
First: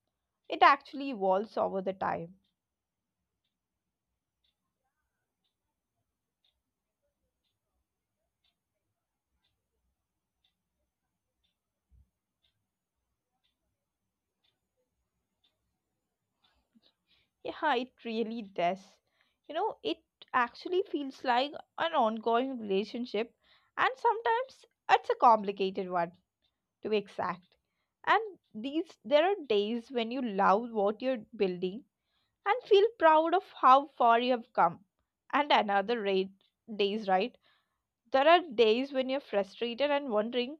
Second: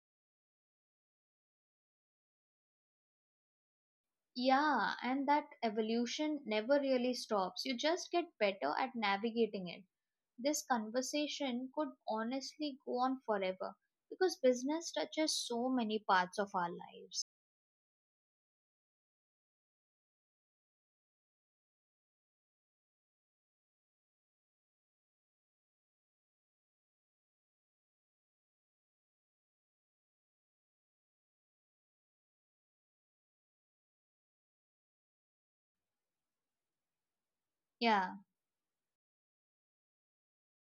S1: it actually evolves over the time.
S2: Yeah, and that evolution never really stops. You just get better at navigating it. This conversation could honestly go on forever because business touches so many parts of our lives.
S1: Yeah, it really does. You know, it actually feels like an ongoing relationship, and sometimes it's a complicated one, to be exact. And these there are days when you love what you're building and feel proud of how far you have come. And another rate days, right?
S2: Yeah,
S1: There are days when you're frustrated and wondering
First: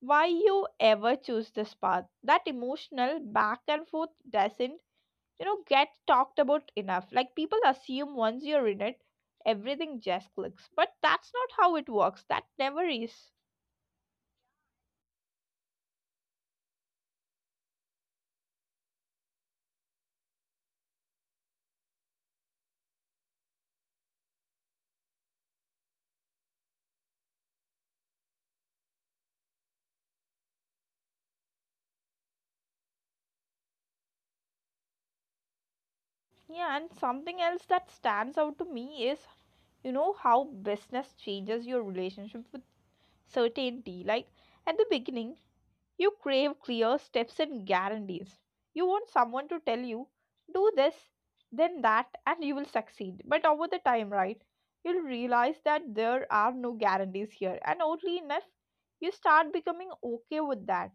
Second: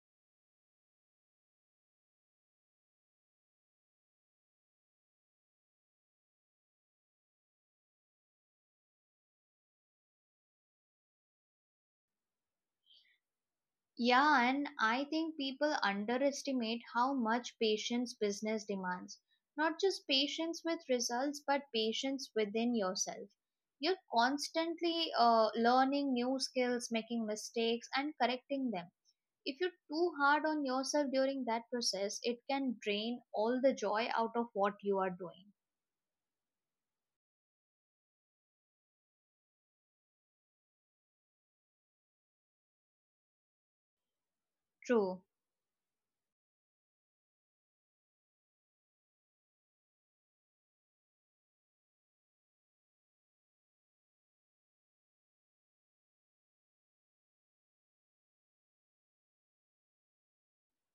S1: why you ever choose this path. That emotional back and forth doesn't, you know, get talked about enough. Like people assume once you're in it, everything just clicks. But that's not how it works. That never is.
S2: yeah, and I think people underestimate how much patience business demands. Not just patience with results, but patience within yourself. You're constantly learning new skills, making mistakes, and correcting them. If you're too hard on yourself during that process, it can drain all the joy out of what you are doing.
S1: Yeah, and something else that stands out to me is, you know, how business changes your relationship with certainty. Like at the
S2: True.
S1: beginning, you crave clear steps and guarantees. You want someone to tell you, do this, then that, and you will succeed. But over the time, right, you'll realize that there are no guarantees here. And oddly enough, you start becoming okay with that.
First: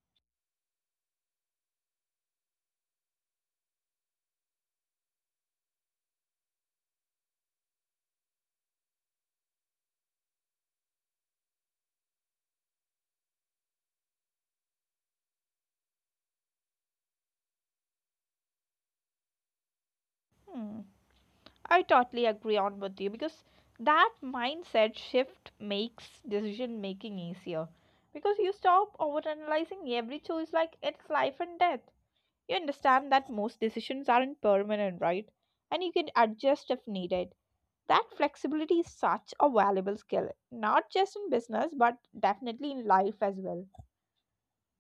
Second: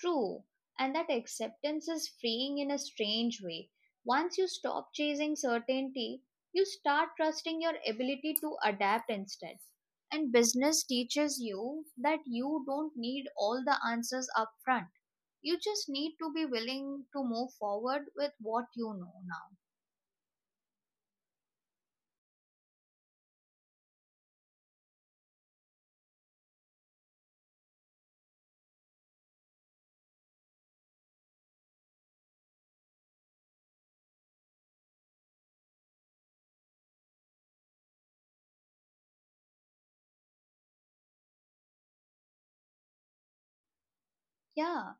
S2: True, and that acceptance is freeing in a strange way. Once you stop chasing certainty, you start trusting your ability to adapt instead. And business teaches you that you don't need all the answers up front. You just need to be willing to move forward with what you know now.
S1: Hmm. I totally agree on with you, because that mindset shift makes decision making easier. Because you stop overanalyzing every choice like it's life and death. You understand that most decisions aren't permanent, right? And you can adjust if needed. That flexibility is such a valuable skill, not just in business, but definitely in life as well.
S2: Yeah.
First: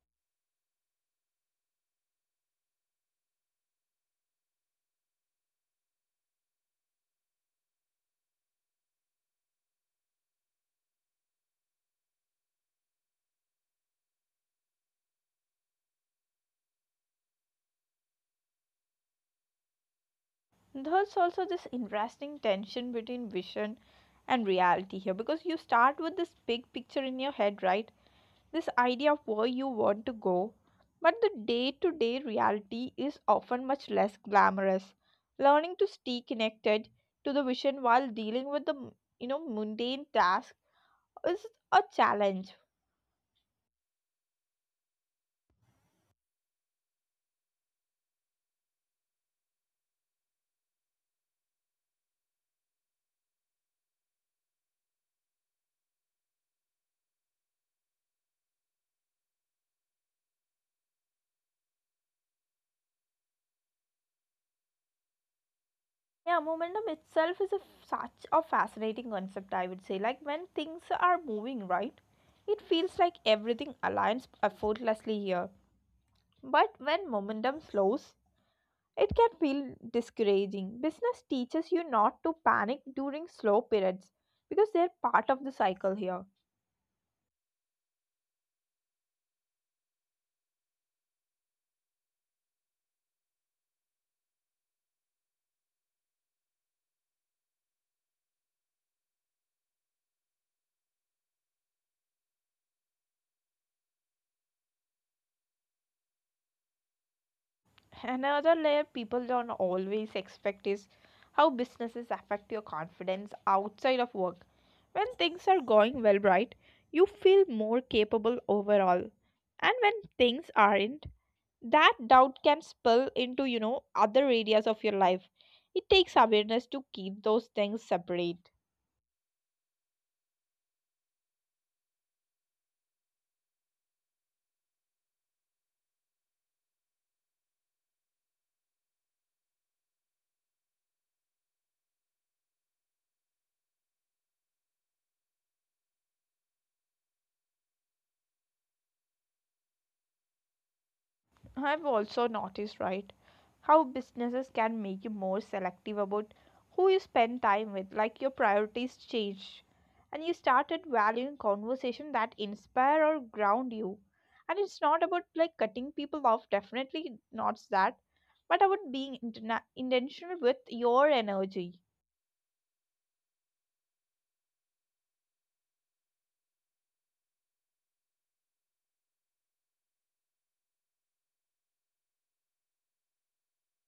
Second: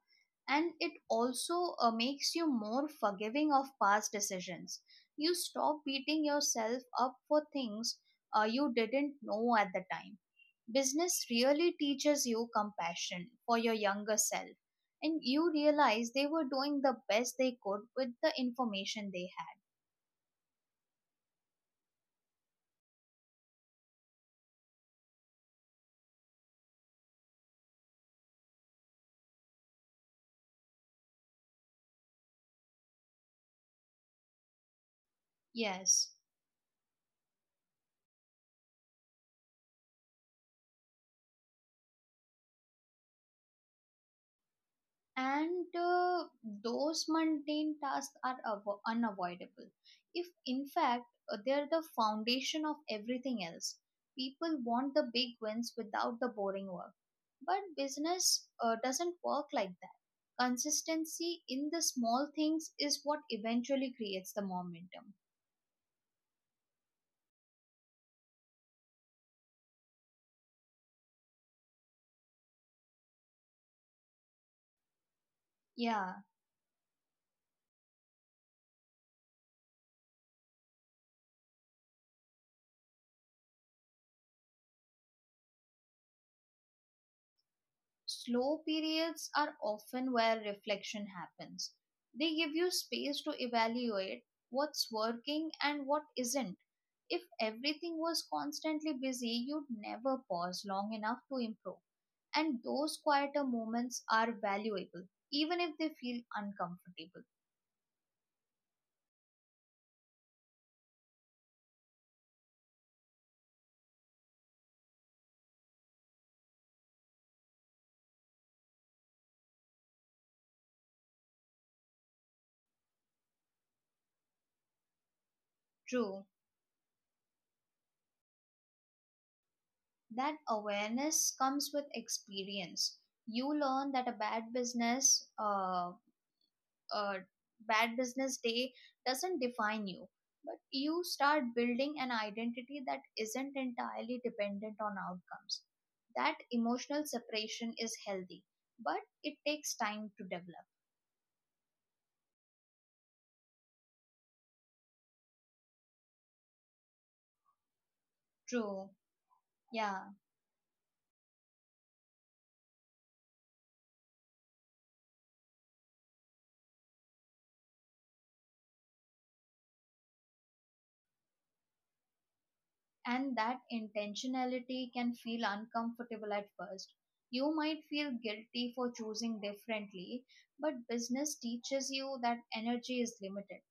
S2: And it also makes you more forgiving of past decisions. You stop beating yourself up for things you didn't know at the time. Business really teaches you compassion for your younger self, and you realize they were doing the best they could with the information they had.
S1: There's also this interesting tension between vision and reality here, because you start with this big picture in your head, right? This idea of where you want to go, but the day to day reality is often much less glamorous. Learning to stay
S2: Yes.
S1: connected to the vision while dealing with the, you know, mundane task is a challenge.
S2: And those mundane tasks are unavoidable. If in fact they're the foundation of everything else. People want the big wins without the boring work, but business doesn't work like that. Consistency in the small things is what eventually creates the momentum.
S1: Yeah, momentum itself is such a fascinating concept, I would say. Like when things are moving right, it feels like everything aligns effortlessly here.
S2: Yeah.
S1: But when momentum slows, it can feel discouraging. Business teaches you not to panic during slow periods because they're part of the cycle here.
S2: Slow periods are often where reflection happens. They give you space to evaluate what's working and what isn't. If everything was constantly busy, you'd never pause long enough to improve. And those quieter moments are valuable, even if they feel uncomfortable.
S1: Another layer people don't always expect is how businesses affect your confidence outside of work. When things are going well, right, you feel more capable overall. And when things aren't, that doubt can spill into, other areas of your life. It takes
S2: True,
S1: awareness to keep those things separate.
S2: that awareness comes with experience. You learn that a bad business day doesn't define you, but you start building an identity that isn't entirely dependent on outcomes. That emotional separation is healthy, but it takes time to develop.
S1: I've also noticed, right, how businesses can make you more selective about who you spend time with, like your priorities
S2: True.
S1: change. And
S2: Yeah.
S1: you started valuing conversation that inspire or ground you. And it's not about like cutting people off, definitely not that, but about being intentional with your energy.
S2: And that intentionality can feel uncomfortable at first. You might feel guilty for choosing differently, but business teaches you that energy is limited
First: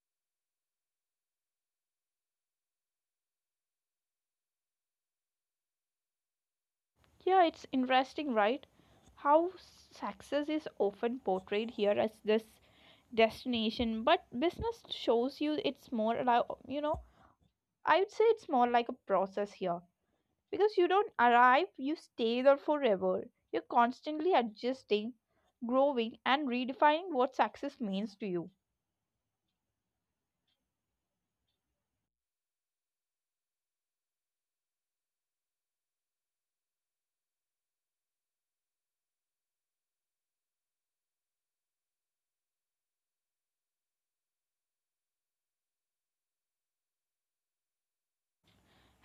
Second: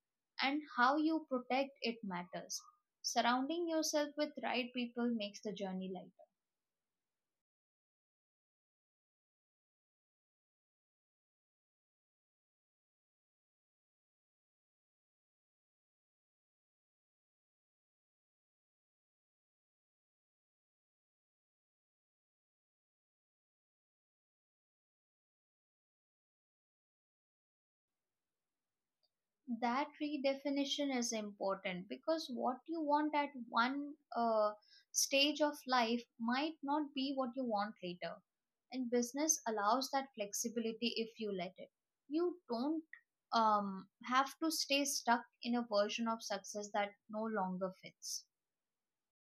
S2: and how you protect it matters. Surrounding yourself with right people makes the journey light.
S1: Yeah, it's interesting, right? How success is often portrayed here as this destination, but business shows you it's more about, you know, I would say it's more like a process here, because you don't arrive, you stay there forever. You're constantly adjusting, growing and redefining what success means to you.
S2: That redefinition is important because what you want at one stage of life might not be what you want later, and business allows that flexibility if you let it. You don't have to stay stuck in a version of success that no longer fits.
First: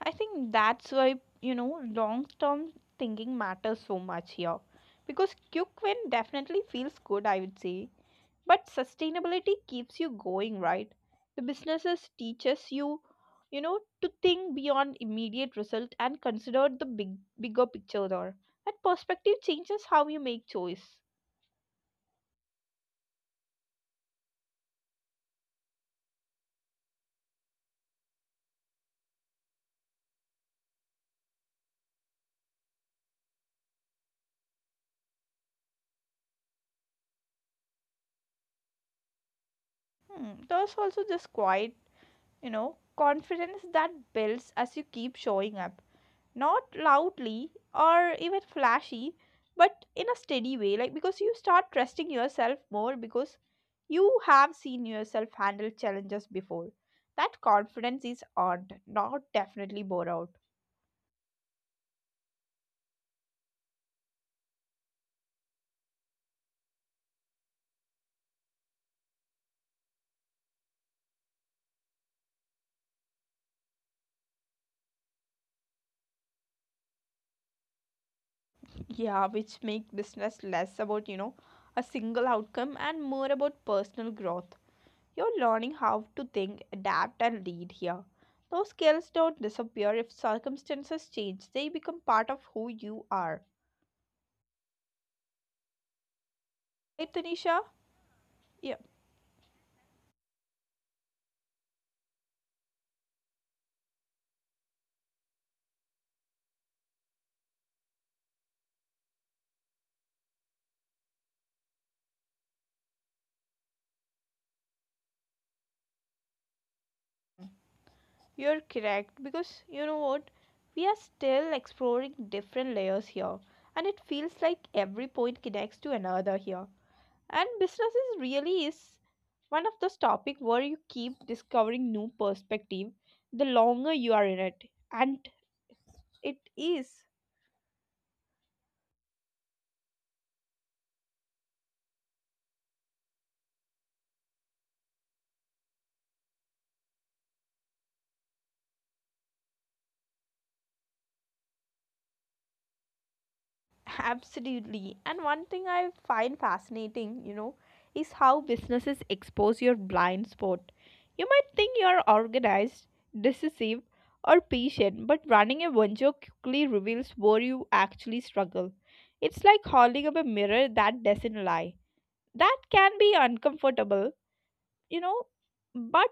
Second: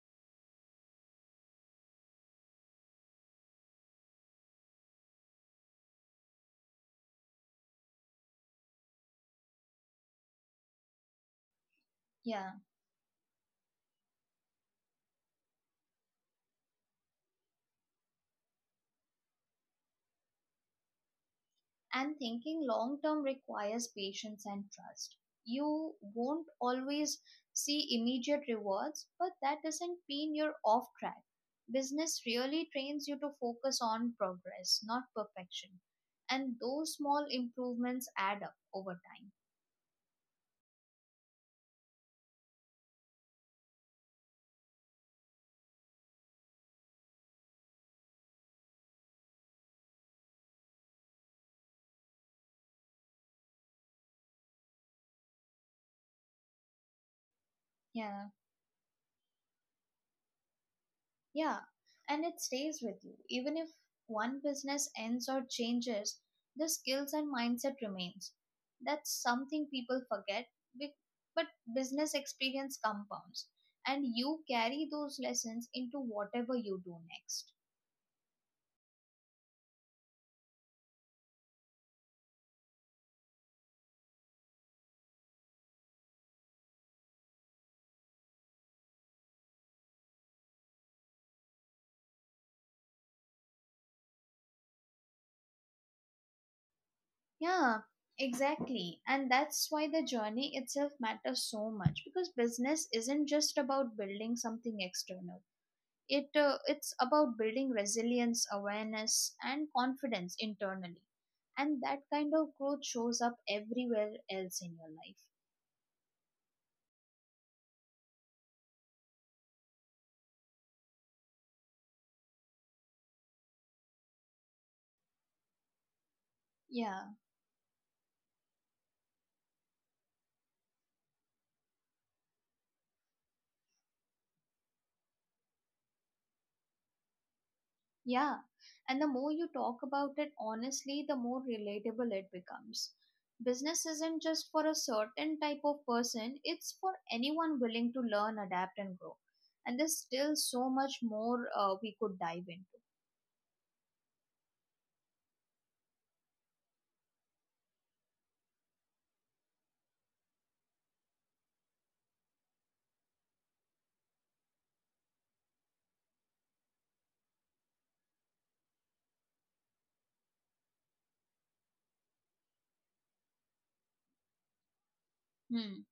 S1: I think that's why, you know, long term thinking matters so much here, because quick win definitely feels good, I would say. But sustainability keeps you going, right? The businesses
S2: Yeah.
S1: teaches you, to think beyond immediate result and consider the bigger picture there. That perspective changes how you make choice.
S2: And thinking long term requires patience and trust. You won't always see immediate rewards, but that doesn't mean you're off track. Business really trains you to focus on progress, not perfection. And those small improvements add up over time.
S1: Hmm, there's also this quiet, confidence that builds as you keep showing up. Not loudly or even flashy, but in a steady way, like because you start trusting yourself more, because you have seen yourself handle challenges before. That confidence is
S2: Yeah,
S1: earned, not definitely bore out.
S2: yeah, and it stays with you. Even if one business ends or changes, the skills and mindset remains. That's something people forget, be- but business experience compounds, and you carry those lessons into whatever you do next.
S1: Yeah, which make business less about, you know, a single outcome and more about personal growth. You're learning how to think, adapt and lead here. Those skills don't disappear if circumstances change, they become part of who you are, right, Tanisha?
S2: Yeah,
S1: Yeah,
S2: exactly. And that's why the journey itself matters so much, because business isn't just about building something external. It's about building resilience, awareness and confidence internally, and that kind of growth shows up everywhere else in your life.
S1: you're correct, because you know what? We are still exploring different layers here, and it feels like every point connects to another here.
S2: Yeah.
S1: And business is really is one of those topics where you keep discovering new perspective the longer you are in it, and it is.
S2: Yeah, and the more you talk about it honestly, the more relatable it becomes. Business isn't just for a certain type of person, it's for anyone willing to learn, adapt and grow. And there's still so much more we could dive into.
S1: Absolutely. And one thing I find fascinating, is how businesses expose your blind spot. You might think you're organized, decisive, or patient, but running a venture quickly reveals where you actually struggle. It's like holding up a mirror that doesn't lie. That can be uncomfortable, you know,
S2: Hmm.
S1: but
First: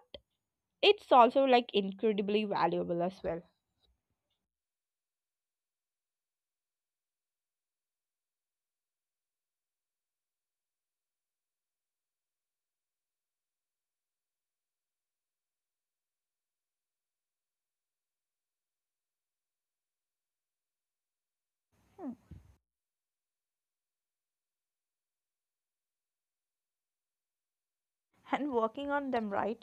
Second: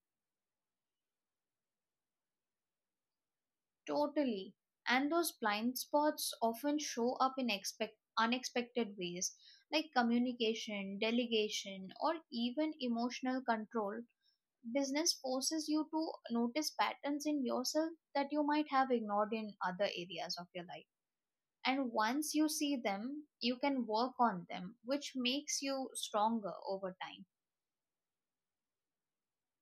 S1: it's also like incredibly valuable as well.
S2: Totally. And those blind spots often show up in unexpected ways, like communication, delegation, or even emotional control. Business forces you to notice patterns in yourself that you might have ignored in other areas of your life. And
S1: Hmm.
S2: once you see them, you can work on them, which makes you stronger over time.
S1: And working on them, right,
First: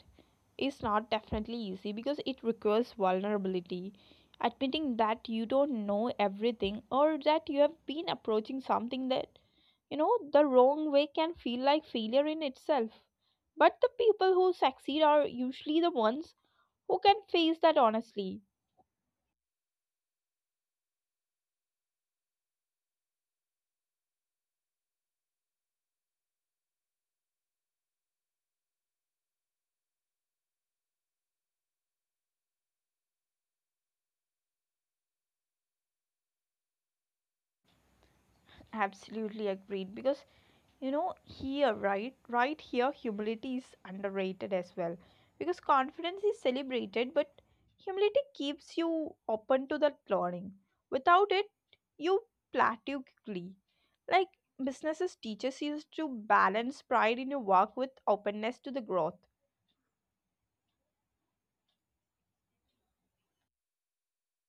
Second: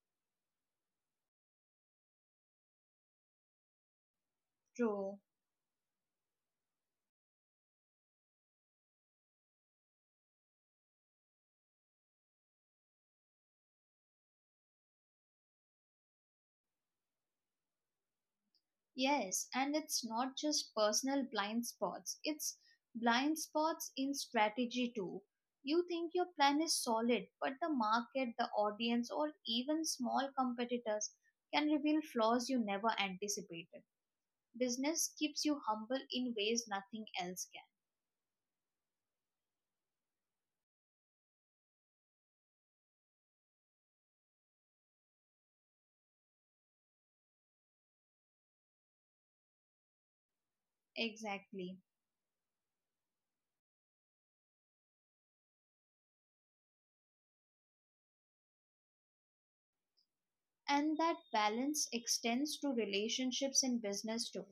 S1: is not definitely easy because it requires vulnerability. Admitting
S2: True.
S1: that you don't know everything or that you have been approaching something that, the wrong way can feel like failure in itself. But the people who succeed are usually the ones who can face that honestly.
S2: Yes, and it's not just personal blind spots, it's blind spots in strategy too. You think your plan is solid, but the market, the audience, or even small competitors can reveal flaws you never anticipated. Business keeps you humble in ways nothing else can.
S1: Absolutely agreed, because you know here, right here humility is underrated as well, because confidence is celebrated, but humility keeps you open to that learning. Without it
S2: Exactly.
S1: you plateau quickly, like businesses teaches you to balance pride in your work with openness to the growth.
S2: And that balance extends to relationships in business too,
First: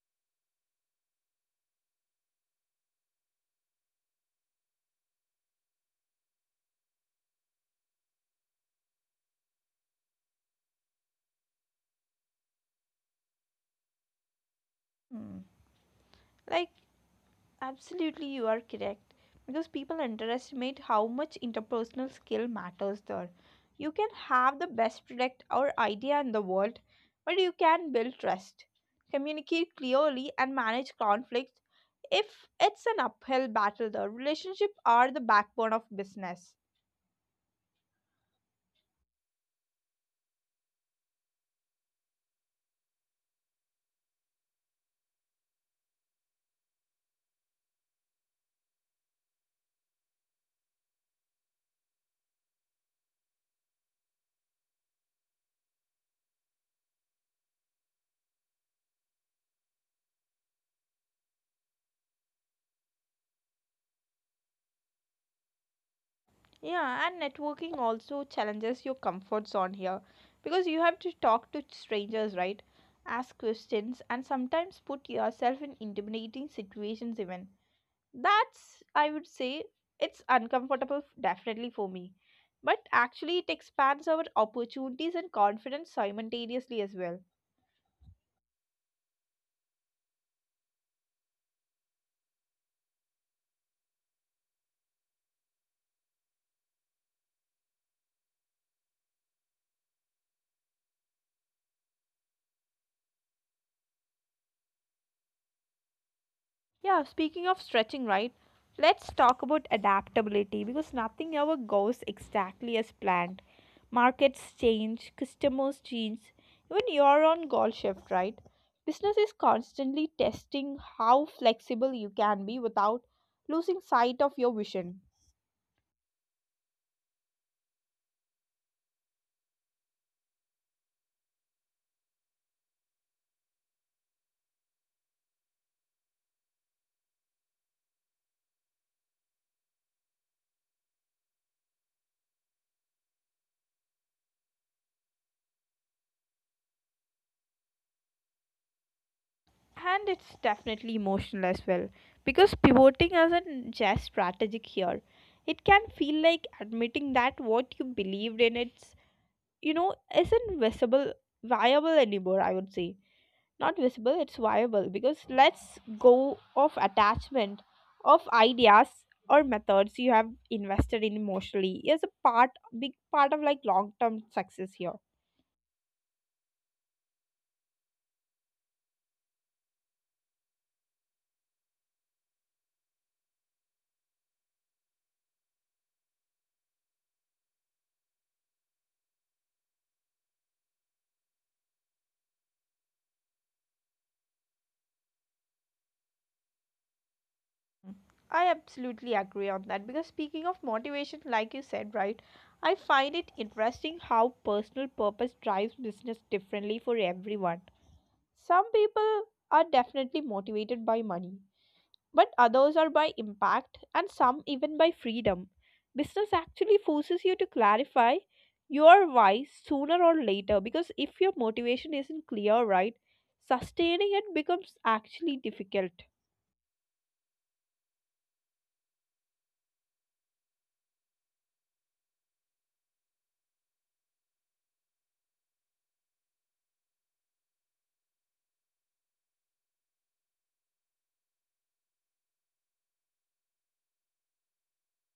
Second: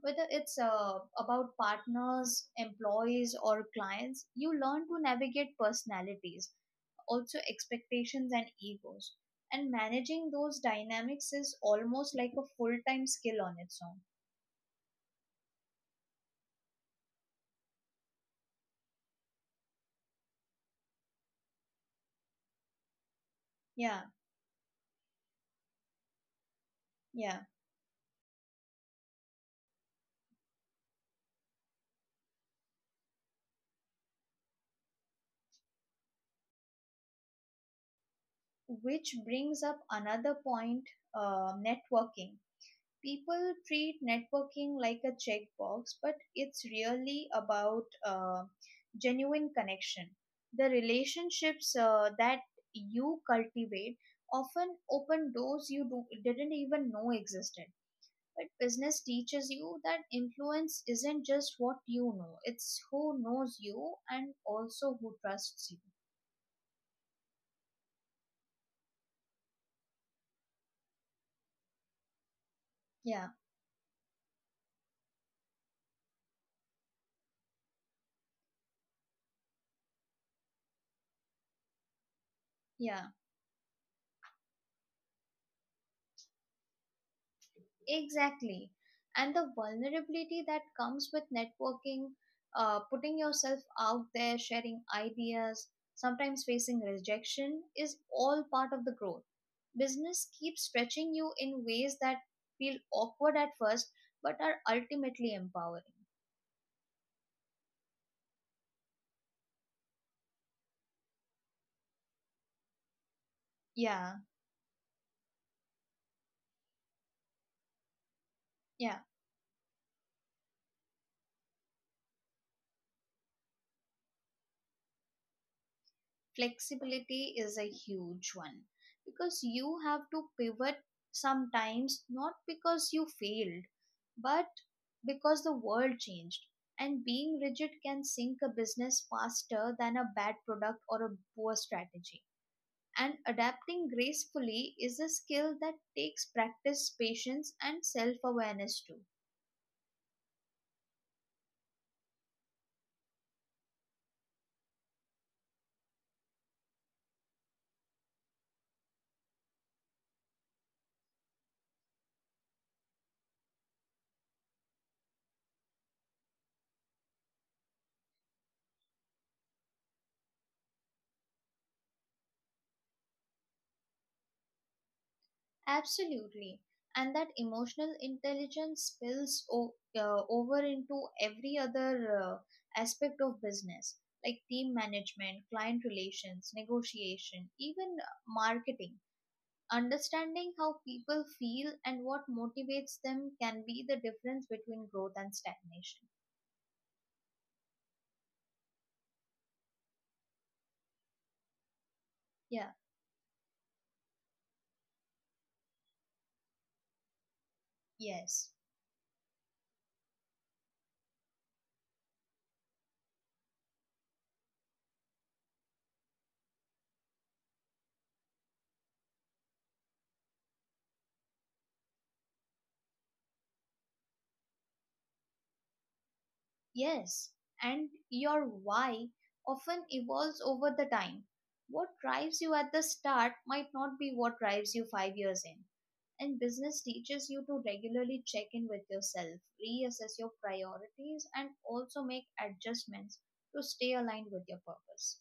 S2: whether it's about partners, employees or clients. You learn to navigate personalities, also expectations and egos, and managing those dynamics is almost like a full-time skill on its own.
S1: Hmm. Like, absolutely, you are correct. Because people underestimate how much interpersonal skill matters there. You
S2: Yeah.
S1: can have the best product or idea in the world, but
S2: Yeah,
S1: you can build trust, communicate clearly, and manage conflicts. If it's an uphill battle, the relationships are the backbone of business.
S2: which brings up another point, networking. People treat networking like a checkbox, but it's really about genuine connection. The relationships that you cultivate often open doors didn't even know existed. But business teaches you that influence isn't just what you know, it's who knows you and also who trusts you.
S1: Yeah, and networking also challenges your comfort zone here, because you have to talk to strangers, right?
S2: Yeah,
S1: Ask questions and sometimes put yourself in intimidating situations, even. That's, I would say, it's uncomfortable, definitely for me. But
S2: yeah.
S1: actually, it expands our opportunities and confidence simultaneously as well.
S2: Exactly. And the vulnerability that comes with networking, putting yourself out there, sharing ideas, sometimes facing rejection, is all part of the growth. Business keeps stretching you in ways that feel awkward at first but are ultimately empowering.
S1: Yeah, speaking of stretching, right? Let's talk about adaptability because nothing ever goes exactly as planned.
S2: Yeah,
S1: Markets change, customers change, even you're on goal shift, right?
S2: yeah.
S1: Business is constantly testing how flexible you can be without losing sight of your vision.
S2: Flexibility is a huge one, because you have to pivot sometimes not because you failed but because the world changed, and being rigid can sink a business faster than a bad product or a poor strategy. And adapting gracefully is a skill that takes practice, patience and self-awareness too.
S1: And it's definitely emotional as well, because pivoting isn't just strategic here. It can feel like admitting that what you believed in it, you know, isn't visible viable anymore, I would say. Not visible, it's viable, because let's go of attachment of ideas or methods you have invested in emotionally is a part, big part of like long term success here.
S2: Absolutely. And that emotional intelligence spills over into every other aspect of business, like team management, client relations, negotiation, even marketing. Understanding how people feel and what motivates them can be the difference between growth and stagnation.
S1: I absolutely agree on that, because speaking of motivation like you said, right,
S2: Yeah,
S1: I find it interesting how personal purpose drives business differently for everyone.
S2: yes.
S1: Some people are definitely motivated by money, but others are by impact and some even by freedom. Business actually forces you to clarify your why sooner or later, because if your motivation isn't clear, right, sustaining it becomes actually difficult.
S2: Yes, and your why often evolves over the time. What drives you at the start might not be what drives you 5 years in. And business teaches you to regularly check in with yourself, reassess your priorities, and also make adjustments to stay aligned with your purpose.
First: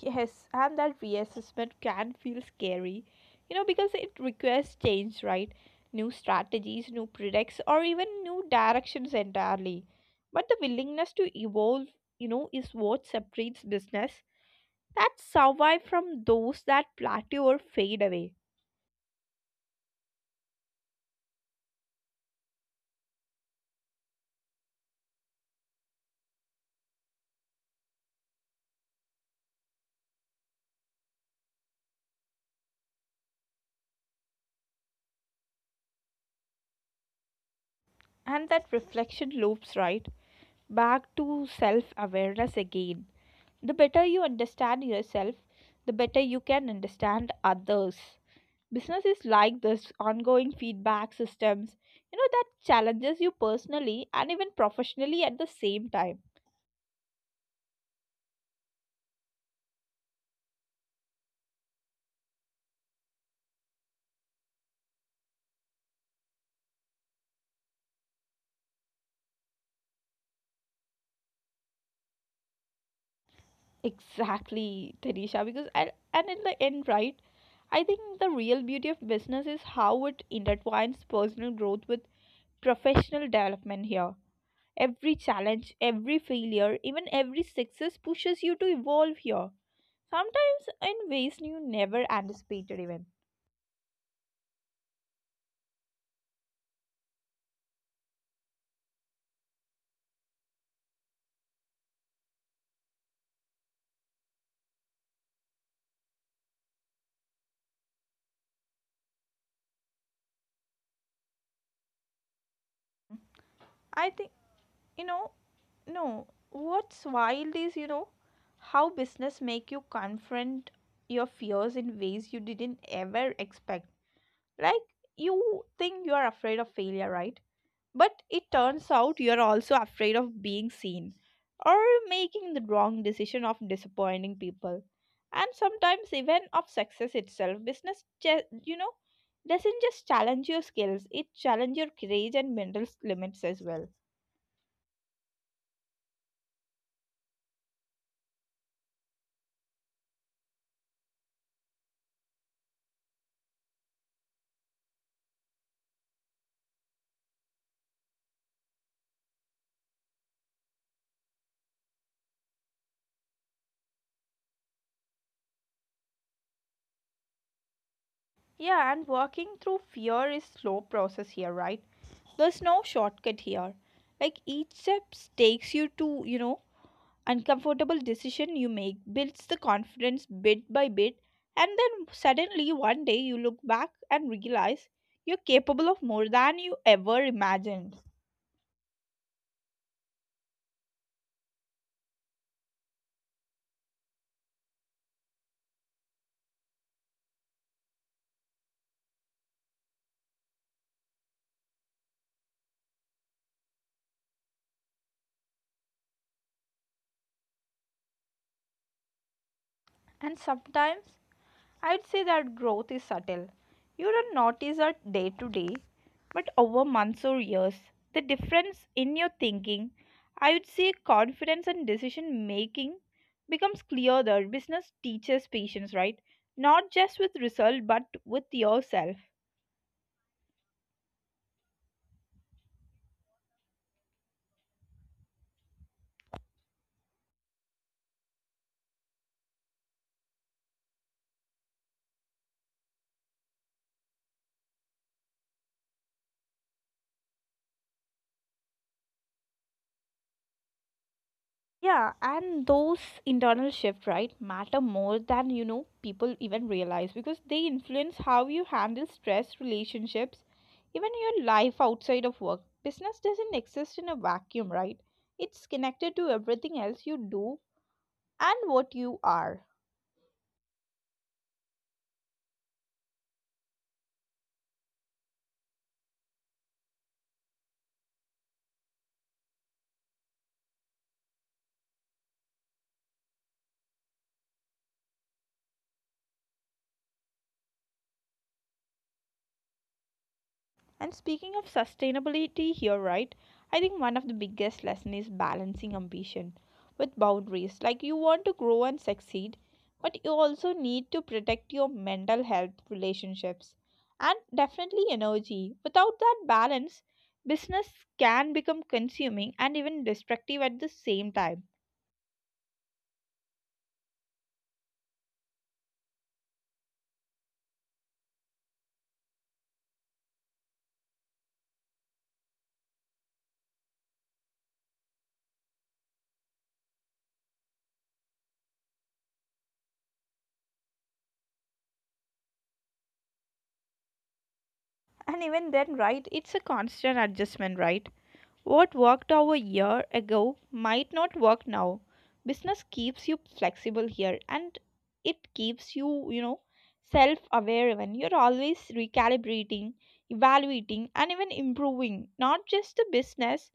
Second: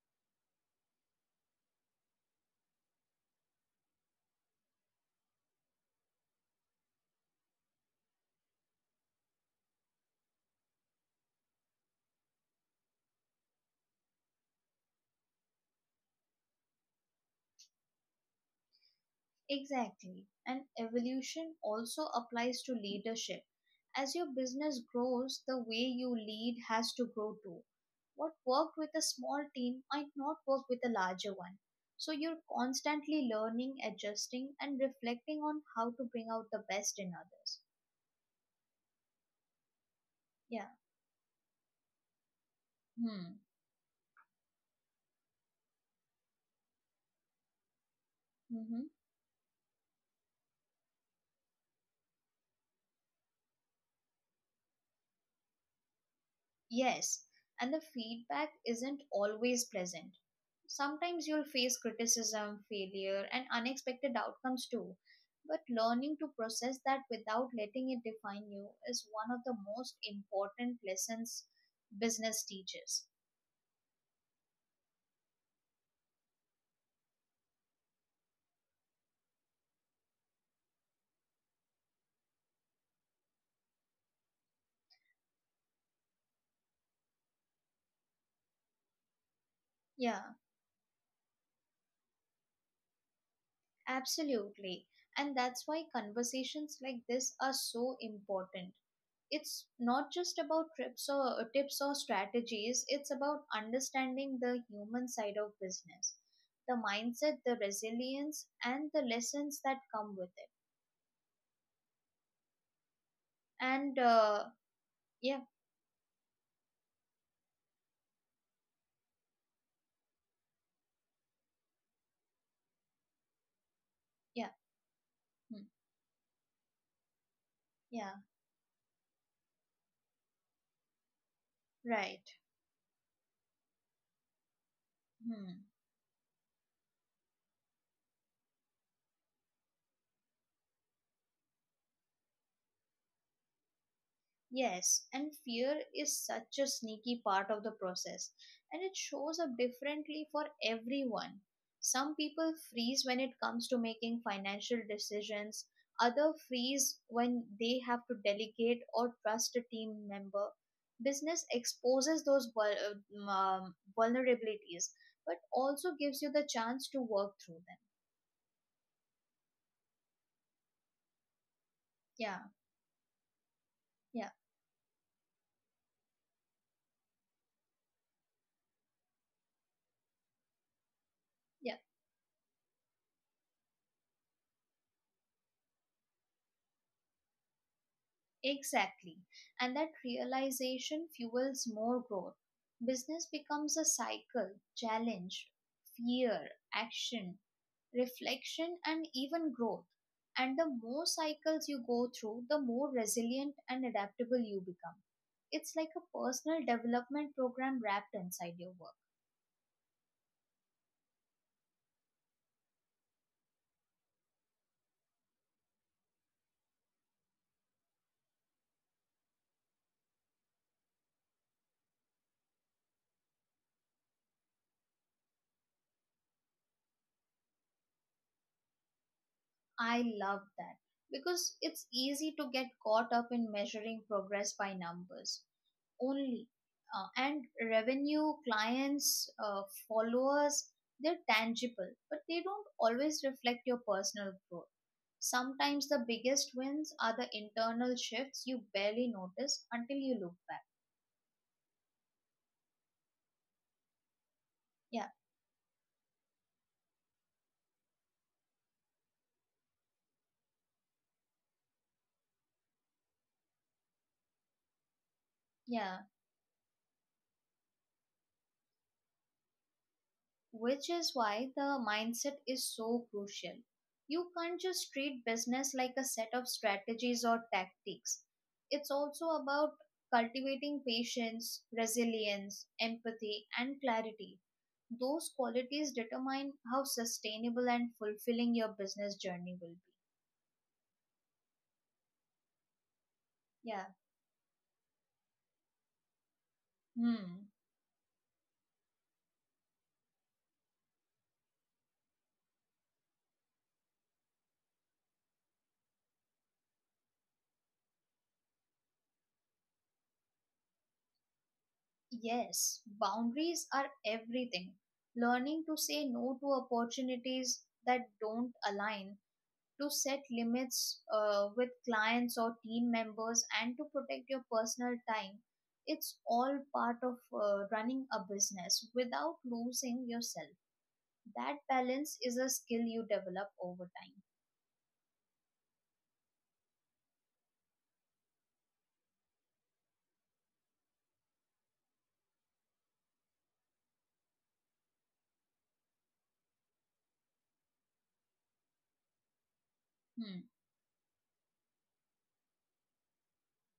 S1: Yes, and that reassessment can feel scary, because it requires change, right? New strategies, new products, or even new directions entirely. But the willingness to evolve, is what separates business that survive from those that plateau or fade away.
S2: Exactly. And evolution also applies to leadership. As your business grows, the way you lead has to grow too. What worked with a small team might not work with a larger one. So you're constantly learning, adjusting, and reflecting on how to bring out the best in others.
S1: And that reflection loops right
S2: Yeah.
S1: back to self awareness again.
S2: Hmm.
S1: The better you understand yourself, the better you can understand others.
S2: Mm-hmm.
S1: Business is like this ongoing feedback systems, that challenges you personally and even professionally at the same time.
S2: Yes, and the feedback isn't always pleasant. Sometimes you'll face criticism, failure, and unexpected outcomes too. But learning to process that without letting it define you is one of the most important lessons business teaches.
S1: Exactly, Tanisha, because I, and in the end, right, I think the real beauty of business is how it intertwines personal growth with professional development here. Every challenge, every failure, even every success pushes you to evolve here.
S2: Yeah.
S1: Sometimes in ways you never anticipated even.
S2: Absolutely. And that's why conversations like this are so important. It's not just about trips or tips or strategies, it's about understanding the human side of business, the mindset, the resilience, and the lessons that come with it. And
S1: I think, you know,
S2: yeah,
S1: no, what's wild is, how business make you confront your fears in ways you didn't ever expect.
S2: yeah,
S1: Like
S2: hmm,
S1: you think you are afraid of failure, right?
S2: yeah,
S1: But it turns out you're also afraid of being seen or
S2: right.
S1: making the wrong decision of disappointing people. And
S2: Hmm.
S1: sometimes even of success itself. Business, doesn't just challenge your skills, it challenges your courage and limits as well.
S2: Yes, and fear is such a sneaky part of the process, and it shows up differently for everyone. Some people freeze when it comes to making financial decisions, others freeze when they have to delegate or trust a team member. Business exposes those vulnerabilities, but also gives you the chance to work through them.
S1: Yeah, and working through fear is slow process here, right?
S2: Yeah,
S1: There's no shortcut here.
S2: yeah,
S1: Like each step takes you to, uncomfortable decision you make builds the confidence bit by bit, and
S2: yeah.
S1: then suddenly one day you look back and realize you're capable of more than you ever imagined.
S2: Exactly. And that realization fuels more growth. Business becomes a cycle, challenge, fear, action, reflection, and even growth. And the more cycles you go through, the more resilient and adaptable you become. It's like a personal development program wrapped inside your work.
S1: And sometimes I'd say that growth is subtle, you don't notice it day to day, but over months or years the difference in your thinking, I would say, confidence and decision making becomes clearer. Business teaches patience, right, not just with result but with yourself.
S2: I love that because it's easy to get caught up in measuring progress by numbers only, and revenue, clients, followers. They're tangible, but they don't always reflect your personal growth. Sometimes the biggest wins are the internal shifts you barely notice until you look back.
S1: Yeah, and those internal shifts, right, matter
S2: Yeah,
S1: more than you know people even realize, because they influence how you handle stress, relationships, even your life outside of work. Business doesn't exist in a vacuum, right? It's
S2: yeah,
S1: connected to everything else you do and what you are.
S2: which is why the mindset is so crucial. You can't just treat business like a set of strategies or tactics. It's also about cultivating patience, resilience, empathy, and clarity. Those qualities determine how sustainable and fulfilling your business journey will be.
S1: And speaking of sustainability here, right? I
S2: Yeah.
S1: think one of the biggest lessons is balancing ambition with
S2: Hmm.
S1: boundaries. Like you want to grow and succeed, but you also need to protect your mental health, relationships, and definitely energy. Without that balance, business can become consuming and even destructive at the same time.
S2: Yes, boundaries are everything. Learning to say no to opportunities that don't align, to set limits with clients or team members, and to protect your personal time. It's all part of running a business without losing yourself. That balance is a skill you develop over time.
S1: And even then, right? It's a constant adjustment, right? What worked over a year ago might not work now. Business keeps you flexible here, and it keeps you, self aware, when you're always recalibrating,
S2: Hmm.
S1: evaluating, and even improving not just the business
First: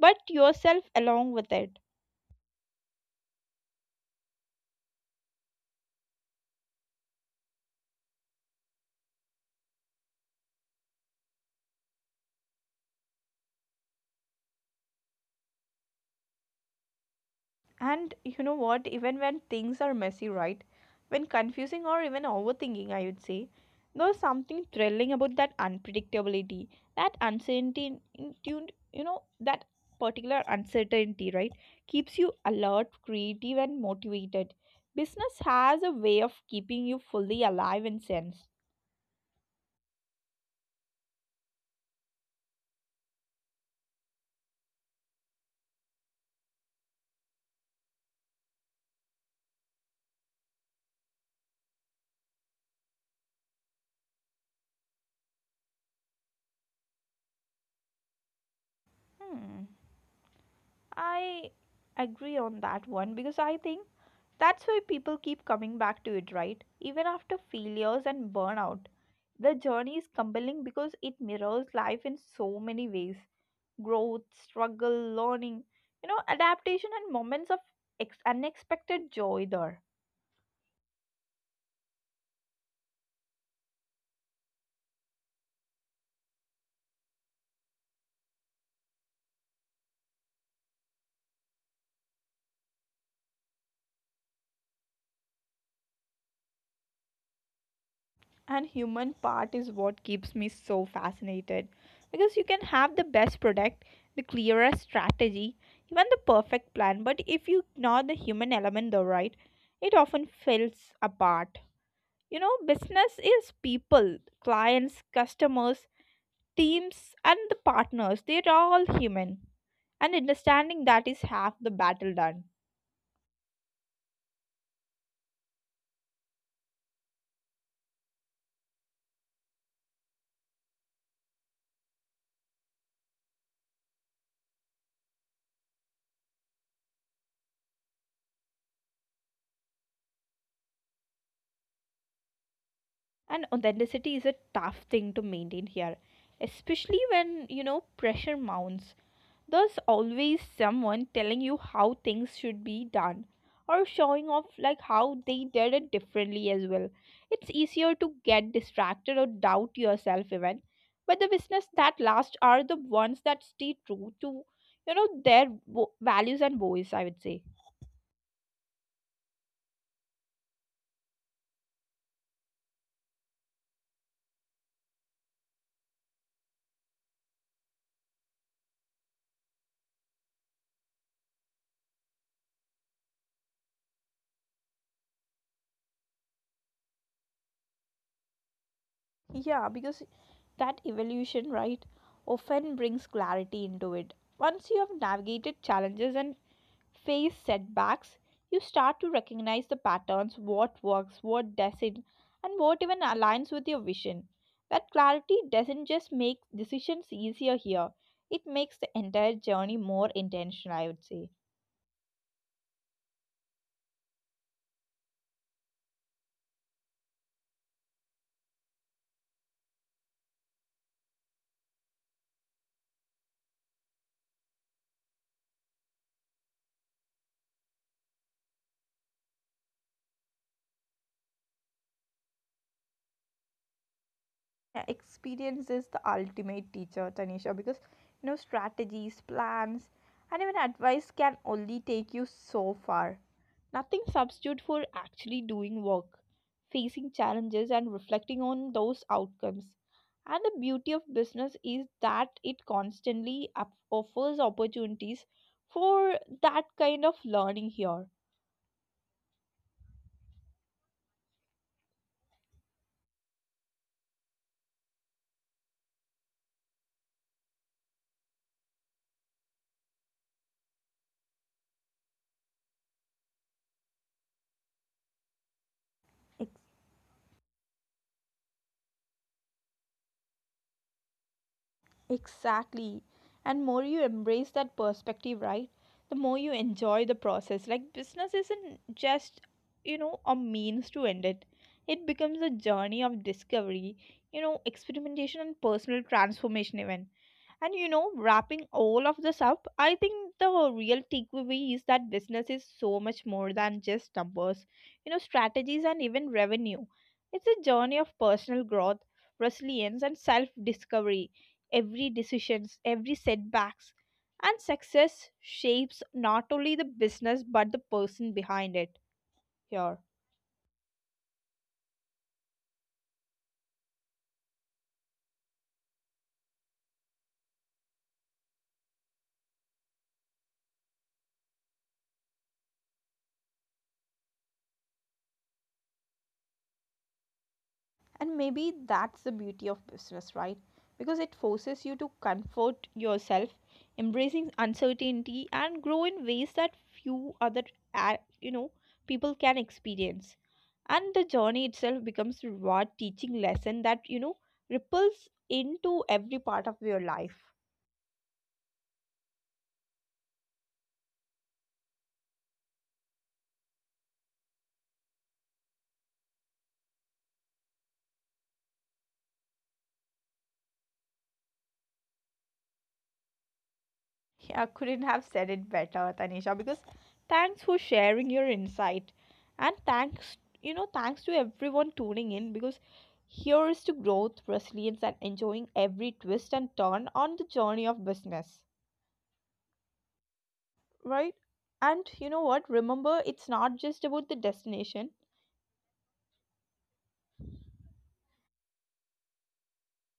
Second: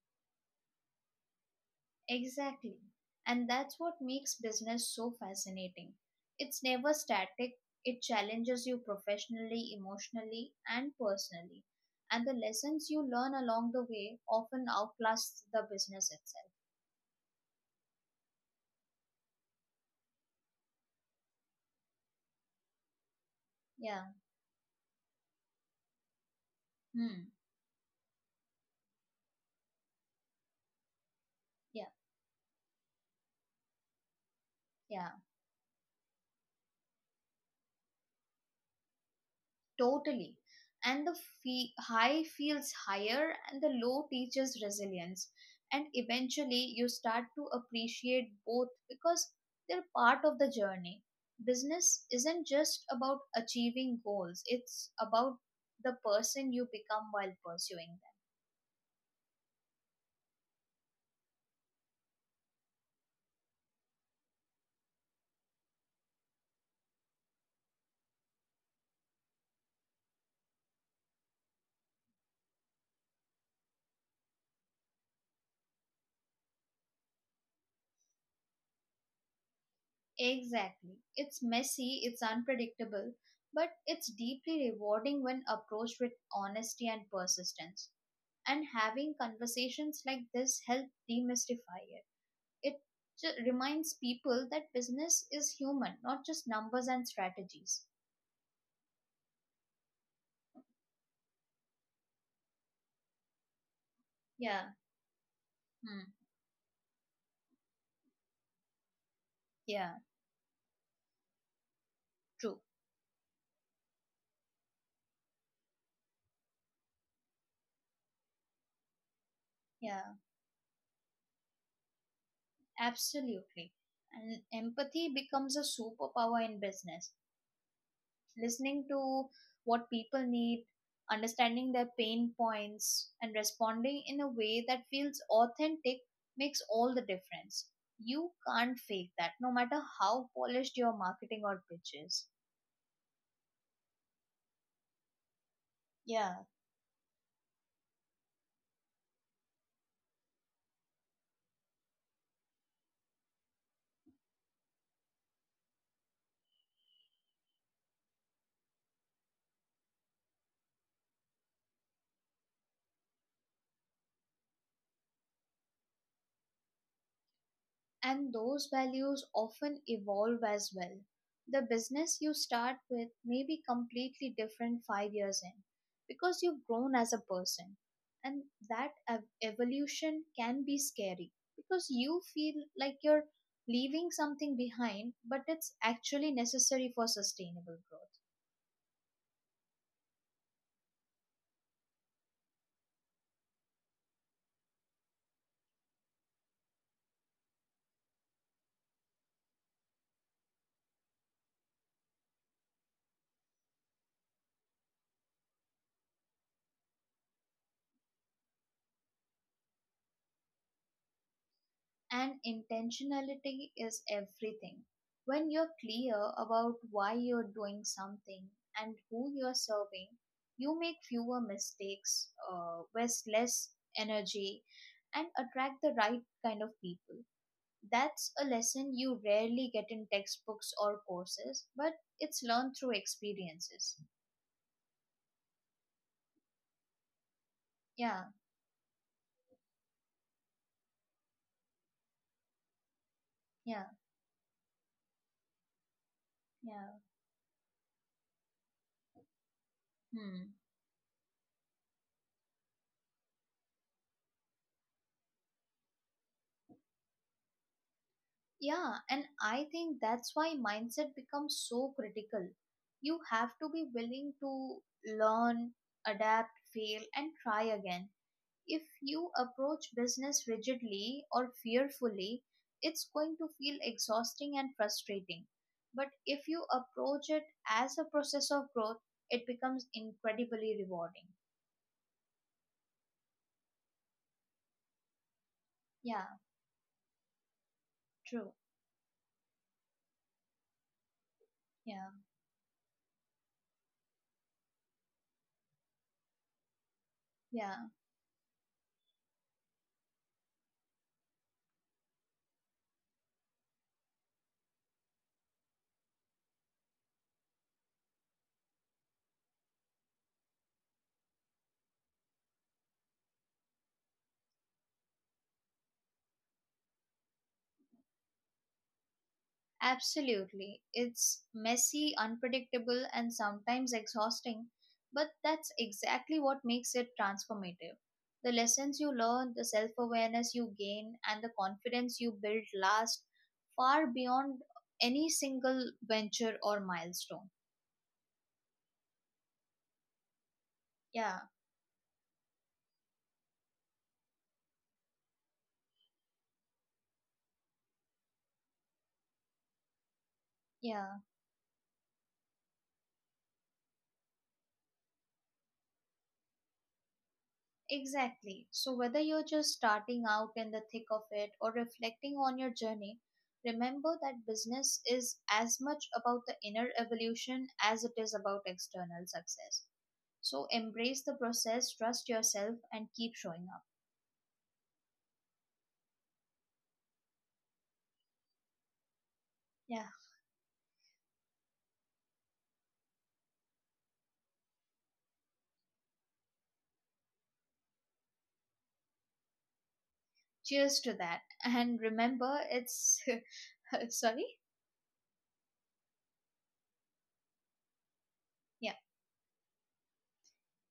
S1: but yourself along with it.
S2: Exactly. And that's what makes business so fascinating. It's never static, it challenges you professionally, emotionally, and personally. And the lessons you learn along the way often outlast the business itself.
S1: And you know what? Even when things are messy, right? When confusing or even overthinking, I would say,
S2: Yeah.
S1: there's something thrilling about that unpredictability, that
S2: Hmm.
S1: uncertainty, that particular uncertainty, right?
S2: Yeah.
S1: Keeps you alert, creative, and motivated.
S2: Yeah.
S1: Business has a way of keeping you fully alive and sense.
S2: Totally. And the high feels higher, and the low teaches resilience. And eventually, you start to appreciate both because they're part of the journey. Business isn't just about achieving goals, it's about the person you become while pursuing
S1: Hmm. I agree on that one because I think that's why people keep coming back to it, right? Even after failures and burnout. The journey is compelling because it mirrors life in so many ways: growth, struggle, learning, adaptation, and moments of unexpected joy there.
S2: them. Exactly. It's messy, it's unpredictable, but it's deeply rewarding when approached with honesty and persistence. And having conversations like this help demystify it. It Reminds people that business is human, not just numbers and strategies.
S1: And human part is what keeps me so fascinated, because you can have the best product, the
S2: Yeah,
S1: clearest strategy, even
S2: hmm,
S1: the perfect plan, but if you ignore the human element, though, right,
S2: yeah,
S1: it often falls apart. You
S2: true.
S1: know, business is people, clients, customers, teams, and the partners. They're all human.
S2: Yeah,
S1: And understanding that is half the battle done.
S2: absolutely. And empathy becomes a superpower in business. Listening to what people need, understanding their pain points, and responding in a way that feels authentic makes all the difference. You can't fake that, no matter how polished your marketing or pitch is.
S1: And authenticity is a tough thing to maintain here,
S2: Yeah.
S1: especially when, pressure mounts. There's always someone telling you how things should be done or showing off like how they did it differently as well. It's easier to get distracted or doubt yourself even. But the business that last are the ones that stay true to, you know, their values and voice, I would say.
S2: And those values often evolve as well. The business you start with may be completely different 5 years in, because you've grown as a person, and evolution can be scary because you feel like you're leaving something behind, but it's actually necessary for sustainable growth.
S1: Yeah, because that evolution right often brings clarity into it. Once you have navigated challenges and face setbacks, you start to recognize the patterns: what works, what doesn't, and what even aligns with your vision. That clarity doesn't just make decisions easier here, it makes the entire journey more intentional, I would say.
S2: And intentionality is everything. When you're clear about why you're doing something and who you're serving, you make fewer mistakes, waste less energy, and attract the right kind of people. That's a lesson you rarely get in textbooks or courses, but it's learned through experiences.
S1: Yeah, experience is the ultimate teacher, Tanisha, because
S2: Yeah,
S1: you know strategies, plans, and even advice can only take you so far.
S2: yeah,
S1: Nothing substitute for actually doing work,
S2: yeah.
S1: facing challenges, and reflecting on those outcomes. And
S2: Hmm.
S1: the beauty of business is that it constantly offers opportunities for that kind of learning here.
S2: Yeah, and I think that's why mindset becomes so critical. You have to be willing to learn, adapt, fail, and try again. If you approach business rigidly or fearfully, it's going to feel exhausting and frustrating. But if you approach it as a process of growth, it becomes incredibly rewarding.
S1: Exactly. And more you embrace that perspective, right? The
S2: Yeah,
S1: more you enjoy the process. Like business
S2: true.
S1: isn't just, a means to end it. It
S2: Yeah,
S1: becomes a journey of discovery, experimentation and personal transformation even. And
S2: yeah.
S1: you know, wrapping all of this up, I think the real takeaway is that business is so much more than just numbers, strategies and even revenue. It's a journey of personal growth, resilience and self-discovery. Every decisions, every setbacks and success shapes not only the business but the person behind it here.
S2: Absolutely. It's messy, unpredictable, and sometimes exhausting, but that's exactly what makes it transformative. The lessons you learn, the self awareness you gain, and the confidence you build last far beyond any single venture or milestone.
S1: And maybe that's the beauty of business, right, because it
S2: Yeah,
S1: forces you to comfort yourself, embracing uncertainty and grow in ways that few other, you know, people can experience.
S2: yeah.
S1: And the journey itself becomes reward, teaching lesson that, you know, ripples into every part of your life.
S2: Exactly. So, whether you're just starting out, in the thick of it, or reflecting on your journey, remember that business is as much about the inner evolution as it is about external success. So, embrace the process, trust yourself, and keep showing up.
S1: Yeah, couldn't have said it better, Tanisha, because thanks for sharing your insight.
S2: Yeah.
S1: And thanks, thanks to everyone tuning in, because here is to growth, resilience, and enjoying every twist and turn on the journey of business,
S2: Cheers to that. And
S1: right?
S2: remember,
S1: And you know
S2: it's
S1: what? Remember, it's not
S2: sorry.
S1: just about the destination.
S2: Yeah.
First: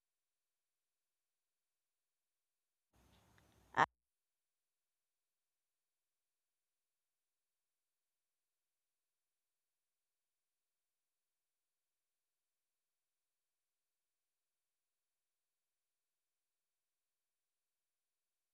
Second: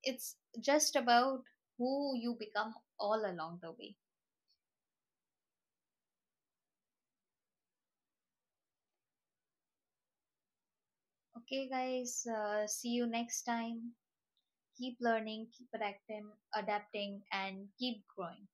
S2: It's just about who you become all along the way. Okay, guys. See you next time. Keep learning, keep adapting, and keep growing.